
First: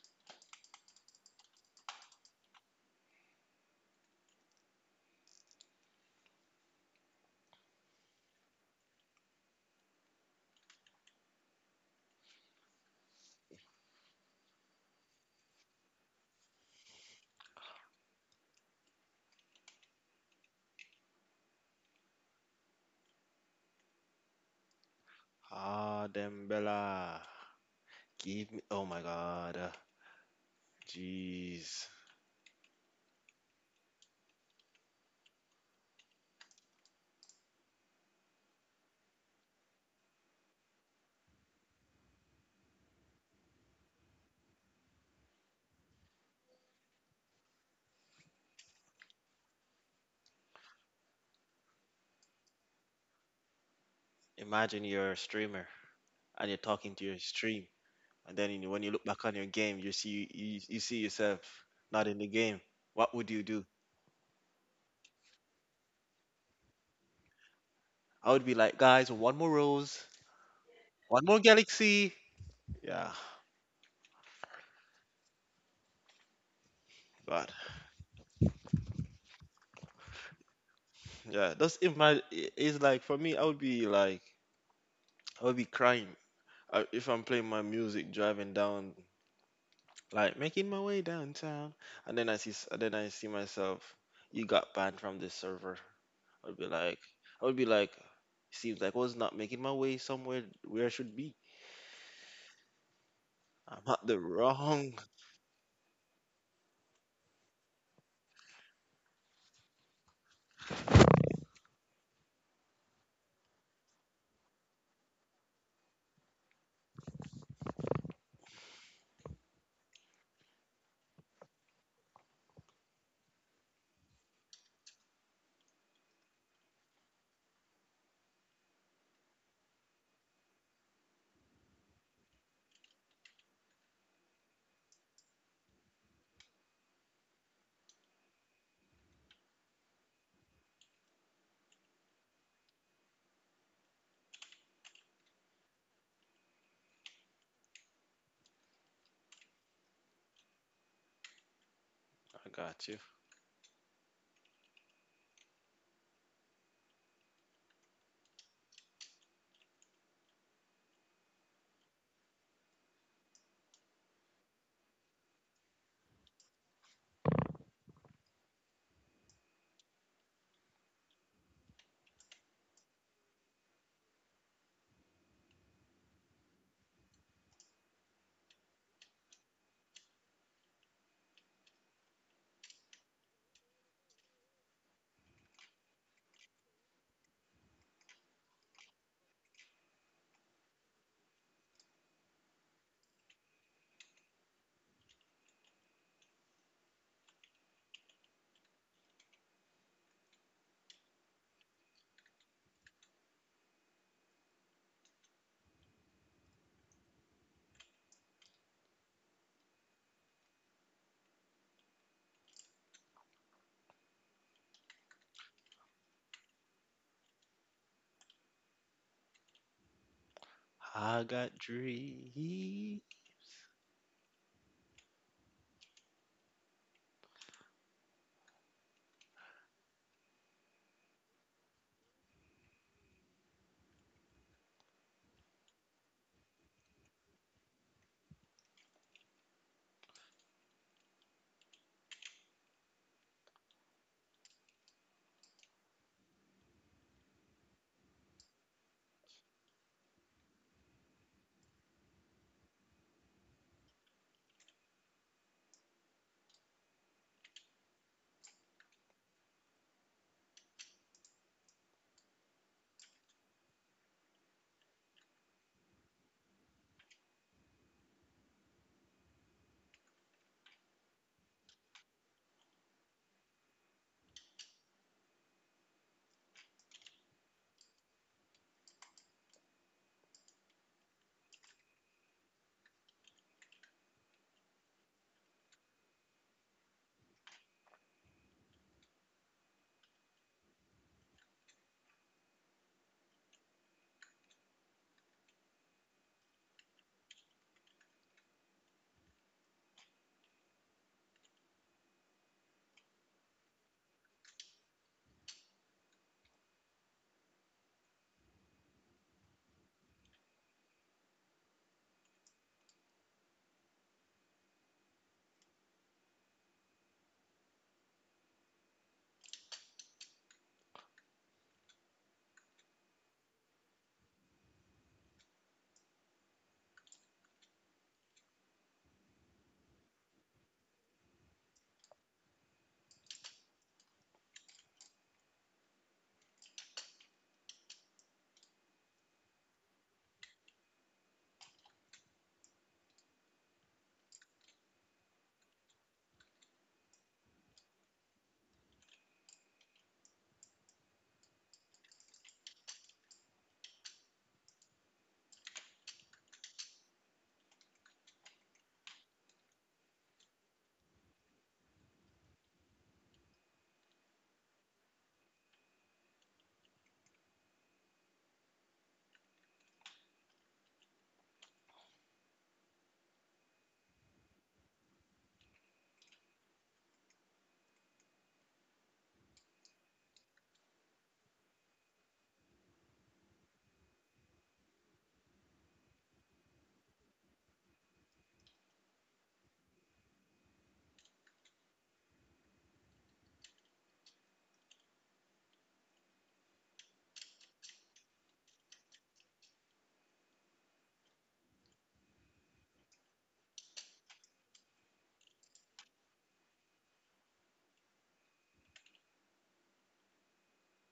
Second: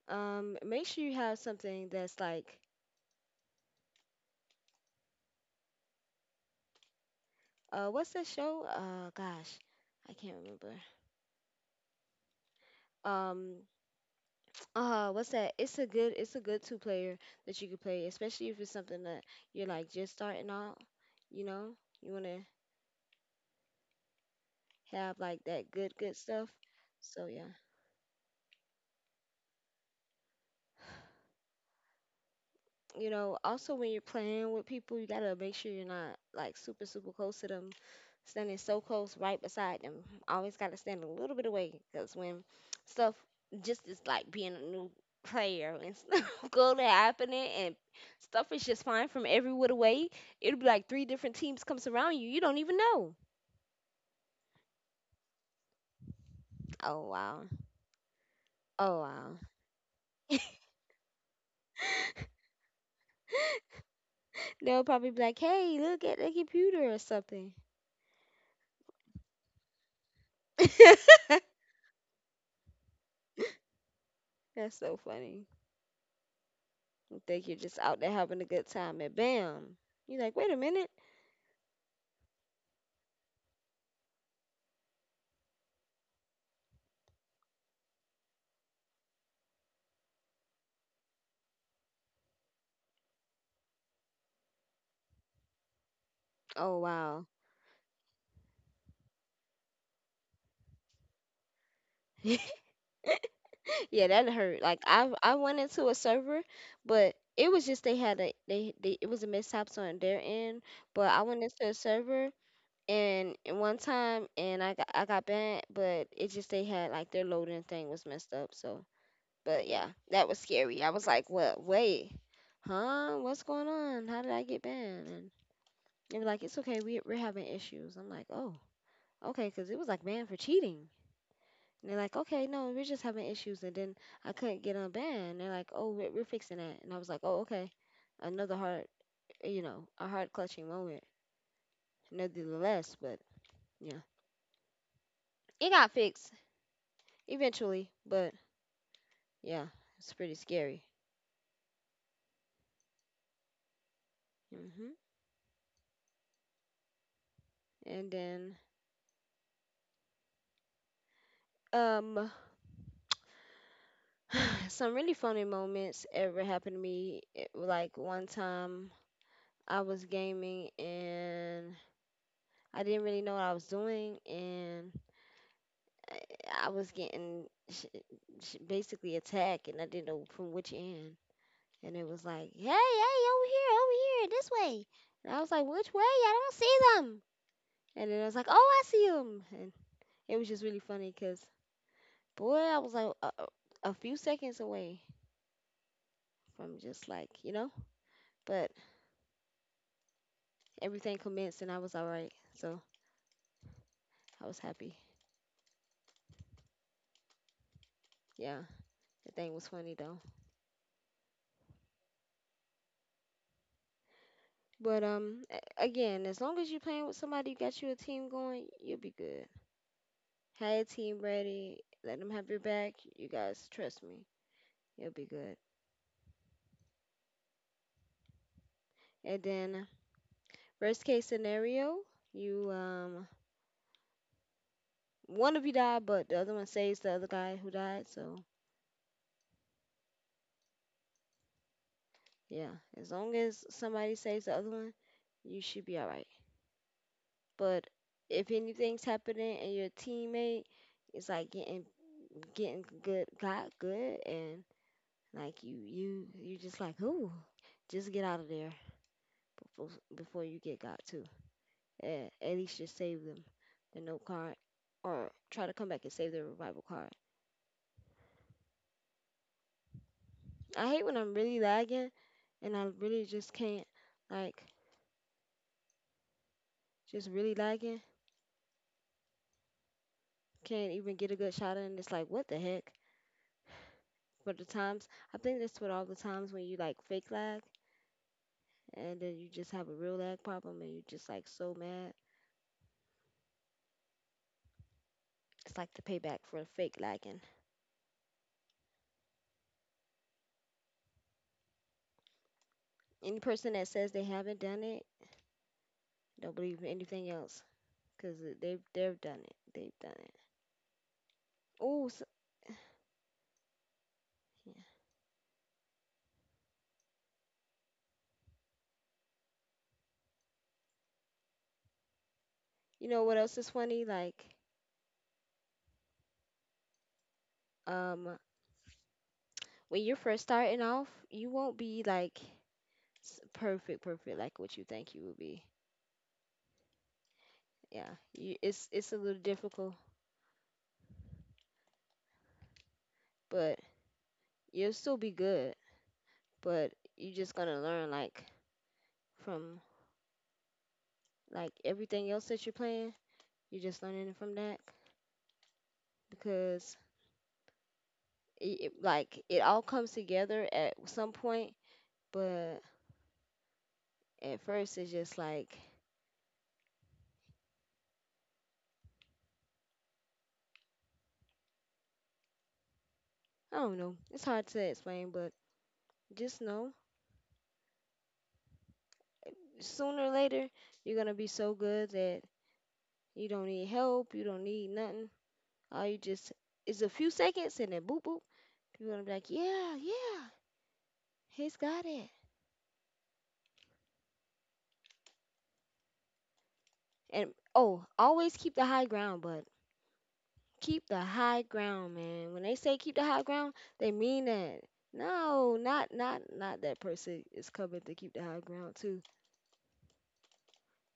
Speaker 1: Make sure you have something that's like, what's that show? Gosh, I can't remember. Um, what's that? It's a good two player that you can play, especially if it's something that you're like just starting out. You know, you wanna have like that
Speaker 2: Ah,
Speaker 1: good
Speaker 2: damn
Speaker 1: stuff.
Speaker 2: Bella,
Speaker 1: So yeah,
Speaker 2: give me. Oh my God, jeez.
Speaker 1: you know, also when you're playing with people, you gotta make sure you're not like super close to them, standing so close right beside them. Always gotta stand a little bit away because when stuff just is like being a new player and stuff go to happening and stuff is just flying from every whit away. It'll be like three different teams comes around you. You don't even know.
Speaker 2: Imagine you're a streamer and you're talking to
Speaker 1: Oh
Speaker 2: your
Speaker 1: wow.
Speaker 2: stream, and then you, when you
Speaker 1: Oh
Speaker 2: look back on
Speaker 1: wow.
Speaker 2: your game, you see yourself not in the game. What would you do?
Speaker 1: They'll probably be like, "Hey, look at the computer or something."
Speaker 2: I would be like, guys, one more rose. One more galaxy. Yeah,
Speaker 1: That's so funny. You
Speaker 2: God.
Speaker 1: think you're just out there having a good time and bam. You're like, wait a minute.
Speaker 2: Yeah, that's if my it's like for me, I would be crying if I'm playing my music driving down, like making my way downtown, and then I see myself, you got banned from this server. I'd be
Speaker 1: Oh
Speaker 2: like,
Speaker 1: wow.
Speaker 2: I would be like, seems like I was not making my way somewhere where I should be. I'm at
Speaker 1: Yeah,
Speaker 2: the
Speaker 1: that hurt. Like
Speaker 2: wrong.
Speaker 1: I went into a server, but it was just they it was a mishaps on their end. But I went into a server and one time and I got banned, but it just they had like their loading thing was messed up. So, but yeah, that was scary. I was like, what? Wait, huh? What's going on? How did I get banned? And they're like, it's okay, we're having issues. I'm like, oh, okay, because it was like banned for cheating. And they're like, okay, no, we're just having issues. And then I couldn't get unbanned. And they're like, oh, we're fixing that. And I was like, oh, okay, another hard, you know, a hard clutching moment, nevertheless. But yeah, it got fixed eventually. But yeah, it's pretty scary.
Speaker 2: I got you.
Speaker 1: Hmm. And then um, some really funny moments ever happened to me. Like one time I was gaming and I didn't really know what I was doing, and I was getting basically attacked, and I didn't know from which end. And it was like, hey, over here, this way. And I was like, which way? I don't see them. And then I was like, oh, I see them. And it was just really funny because, boy, I was like a few seconds away from just like, you know, but everything commenced and I was all right. So I was happy. Yeah, the thing was funny though. But again, as long as you're playing with somebody, you got you a team going, you'll be good. Have a
Speaker 2: I
Speaker 1: team
Speaker 2: got
Speaker 1: ready. Let them have your
Speaker 2: dreams.
Speaker 1: back. You guys, trust me, you'll be good. And then, worst case scenario, you one of you die, but the other one saves the other guy who died. So yeah, as long as somebody saves the other one, you should be all right. But if anything's happening and your teammate is like getting good, got good, and like you just like, ooh, just get out of there before before you get got too. Yeah, at least just save them the note card, or try to come back and save the revival card. I hate when I'm really lagging, and I really just can't, like, just really lagging. Can't even get a good shot in. It's like, what the heck? But the times, I think that's what all the times when you like fake lag, and then you just have a real lag problem, and you just like so mad. It's like the payback for fake lagging. Any person that says they haven't done it don't believe in anything else because they've done it. They've done it. Oh, so yeah. You know what else is funny? Um, when you're first starting off, you won't be like perfect like what you think you will be. Yeah, it's a little difficult, but you'll still be good. But you're just gonna learn like from like everything else that you're playing. You're just learning from that because it like it all comes together at some point, but at first, it's just like, I don't know, it's hard to explain, but just know sooner or later, you're going to be so good that you don't need help, you don't need nothing. All you just is a few seconds and then boop, boop. You're going to be like, yeah, yeah, he's got it. And oh, always keep the high ground, but keep the high ground, man. When they say keep the high ground, they mean that. No, not that person is coming to keep the high ground too.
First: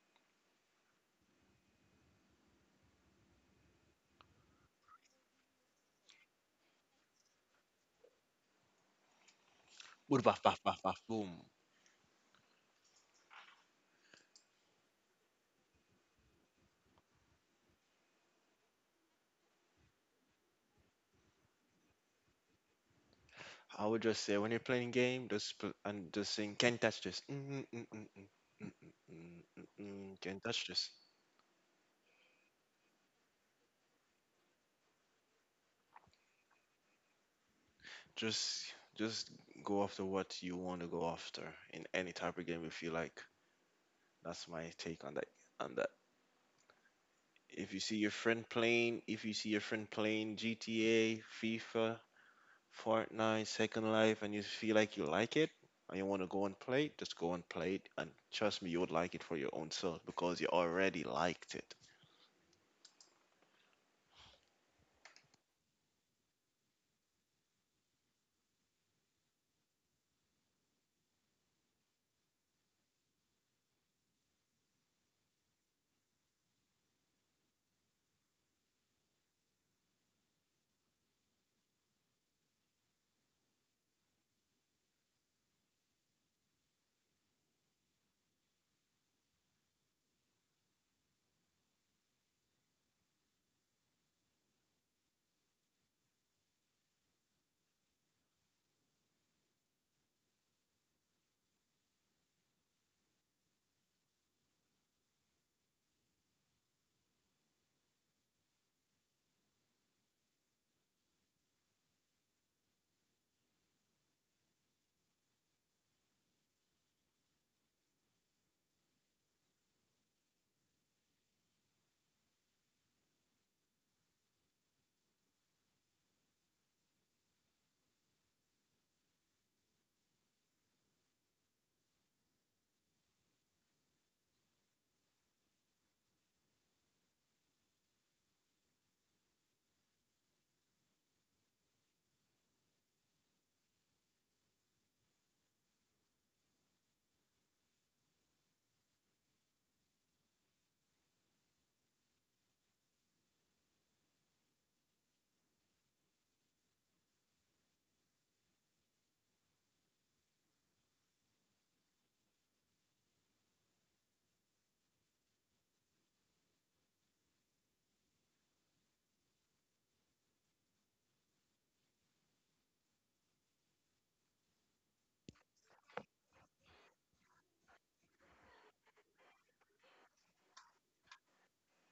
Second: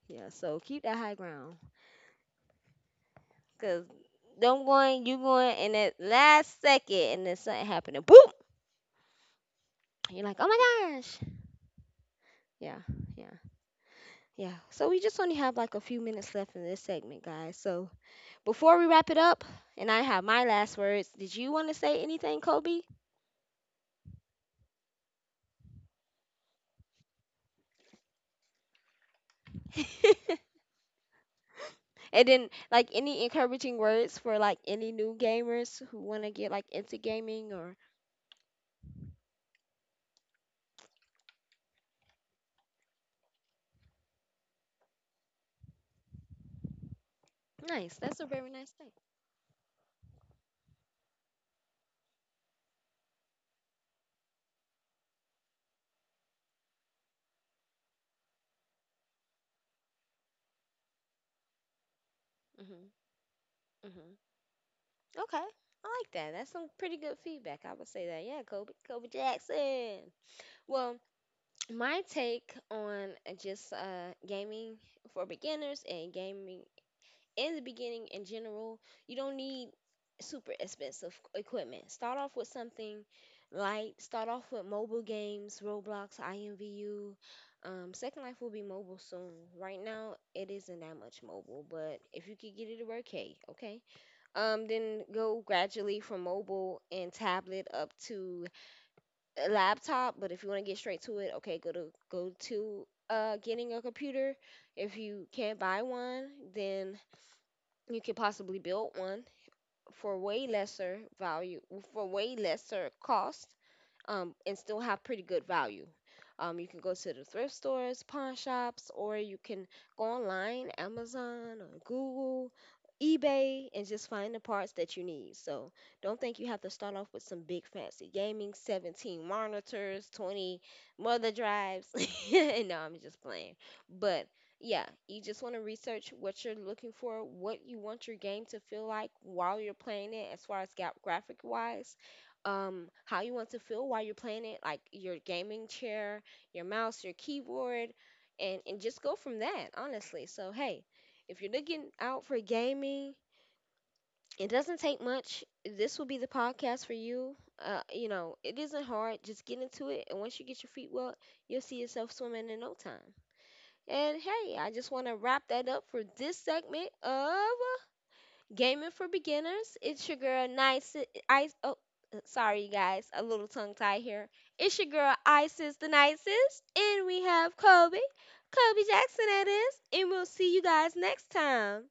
Speaker 1: Yeah, so keep that high ground. Cause them going, you going and that last second, and then something happening. Boom!
Speaker 2: Boom,
Speaker 1: You're like,
Speaker 2: bah,
Speaker 1: oh
Speaker 2: bah, bah,
Speaker 1: my
Speaker 2: bah,
Speaker 1: gosh.
Speaker 2: boom.
Speaker 1: Yeah, yeah, yeah. So we just only have like a few minutes left in this segment, guys. So before we wrap it up, and I have my last words. Did you want to say anything, Kobe?
Speaker 2: I would just say when you're playing game, just pl- and just saying, "Can't touch this." Mm, mm, mm, mm, mm, mm, mm, mm, mm, mm, can't touch this.
Speaker 1: And then like any encouraging words for like any new gamers who want to get like into gaming or
Speaker 2: Just, just go after what you want to go after in any type of game if you like. That's my take on that. On that, if you see your
Speaker 1: nice. That's a
Speaker 2: friend
Speaker 1: very nice
Speaker 2: playing,
Speaker 1: thing.
Speaker 2: if you see your friend playing GTA, FIFA, Fortnite, Second Life, and you feel like you like it and you want to go and play it, just go and play it. And trust me, you would like it for your own self because you already liked it.
Speaker 1: Hmm, hmm. Okay. I like that. That's some pretty good feedback. I would say that. Yeah, Kobe, Kobe Jackson. Well, my take on just gaming for beginners and gaming in the beginning in general, you don't need super expensive equipment. Start off with something light. Start off with mobile games, Roblox, IMVU. Second Life will be mobile soon. Right now, it isn't that much mobile, but if you could get it to work, hey, okay. Then go gradually from mobile and tablet up to a laptop. But if you want to get straight to it, okay, go to getting a computer. If you can't buy one, then you could possibly build one for way lesser value, for way lesser cost, and still have pretty good value. You can go to the thrift stores, pawn shops, or you can go online, Amazon or Google, eBay, and just find the parts that you need. So don't think you have to start off with some big fancy gaming, 17 monitors, 20 mother drives. No, I'm just playing. But yeah, you just want to research what you're looking for, what you want your game to feel like while you're playing it, as far as graphic wise. How you want to feel while you're playing it, like your gaming chair, your mouse, your keyboard, and just go from that, honestly. So hey, if you're looking out for gaming, it doesn't take much. This will be the podcast for you. You know, it isn't hard, just get into it, and once you get your feet wet, you'll see yourself swimming in no time. And hey, I just want to wrap that up for this segment of Gaming for Beginners. It's your girl, Nice. I, oh, Sorry, guys. A little tongue tie here. It's your girl, Isis the Nicest. And we have Kobe. Kobe Jackson, that is. And we'll see you guys next time.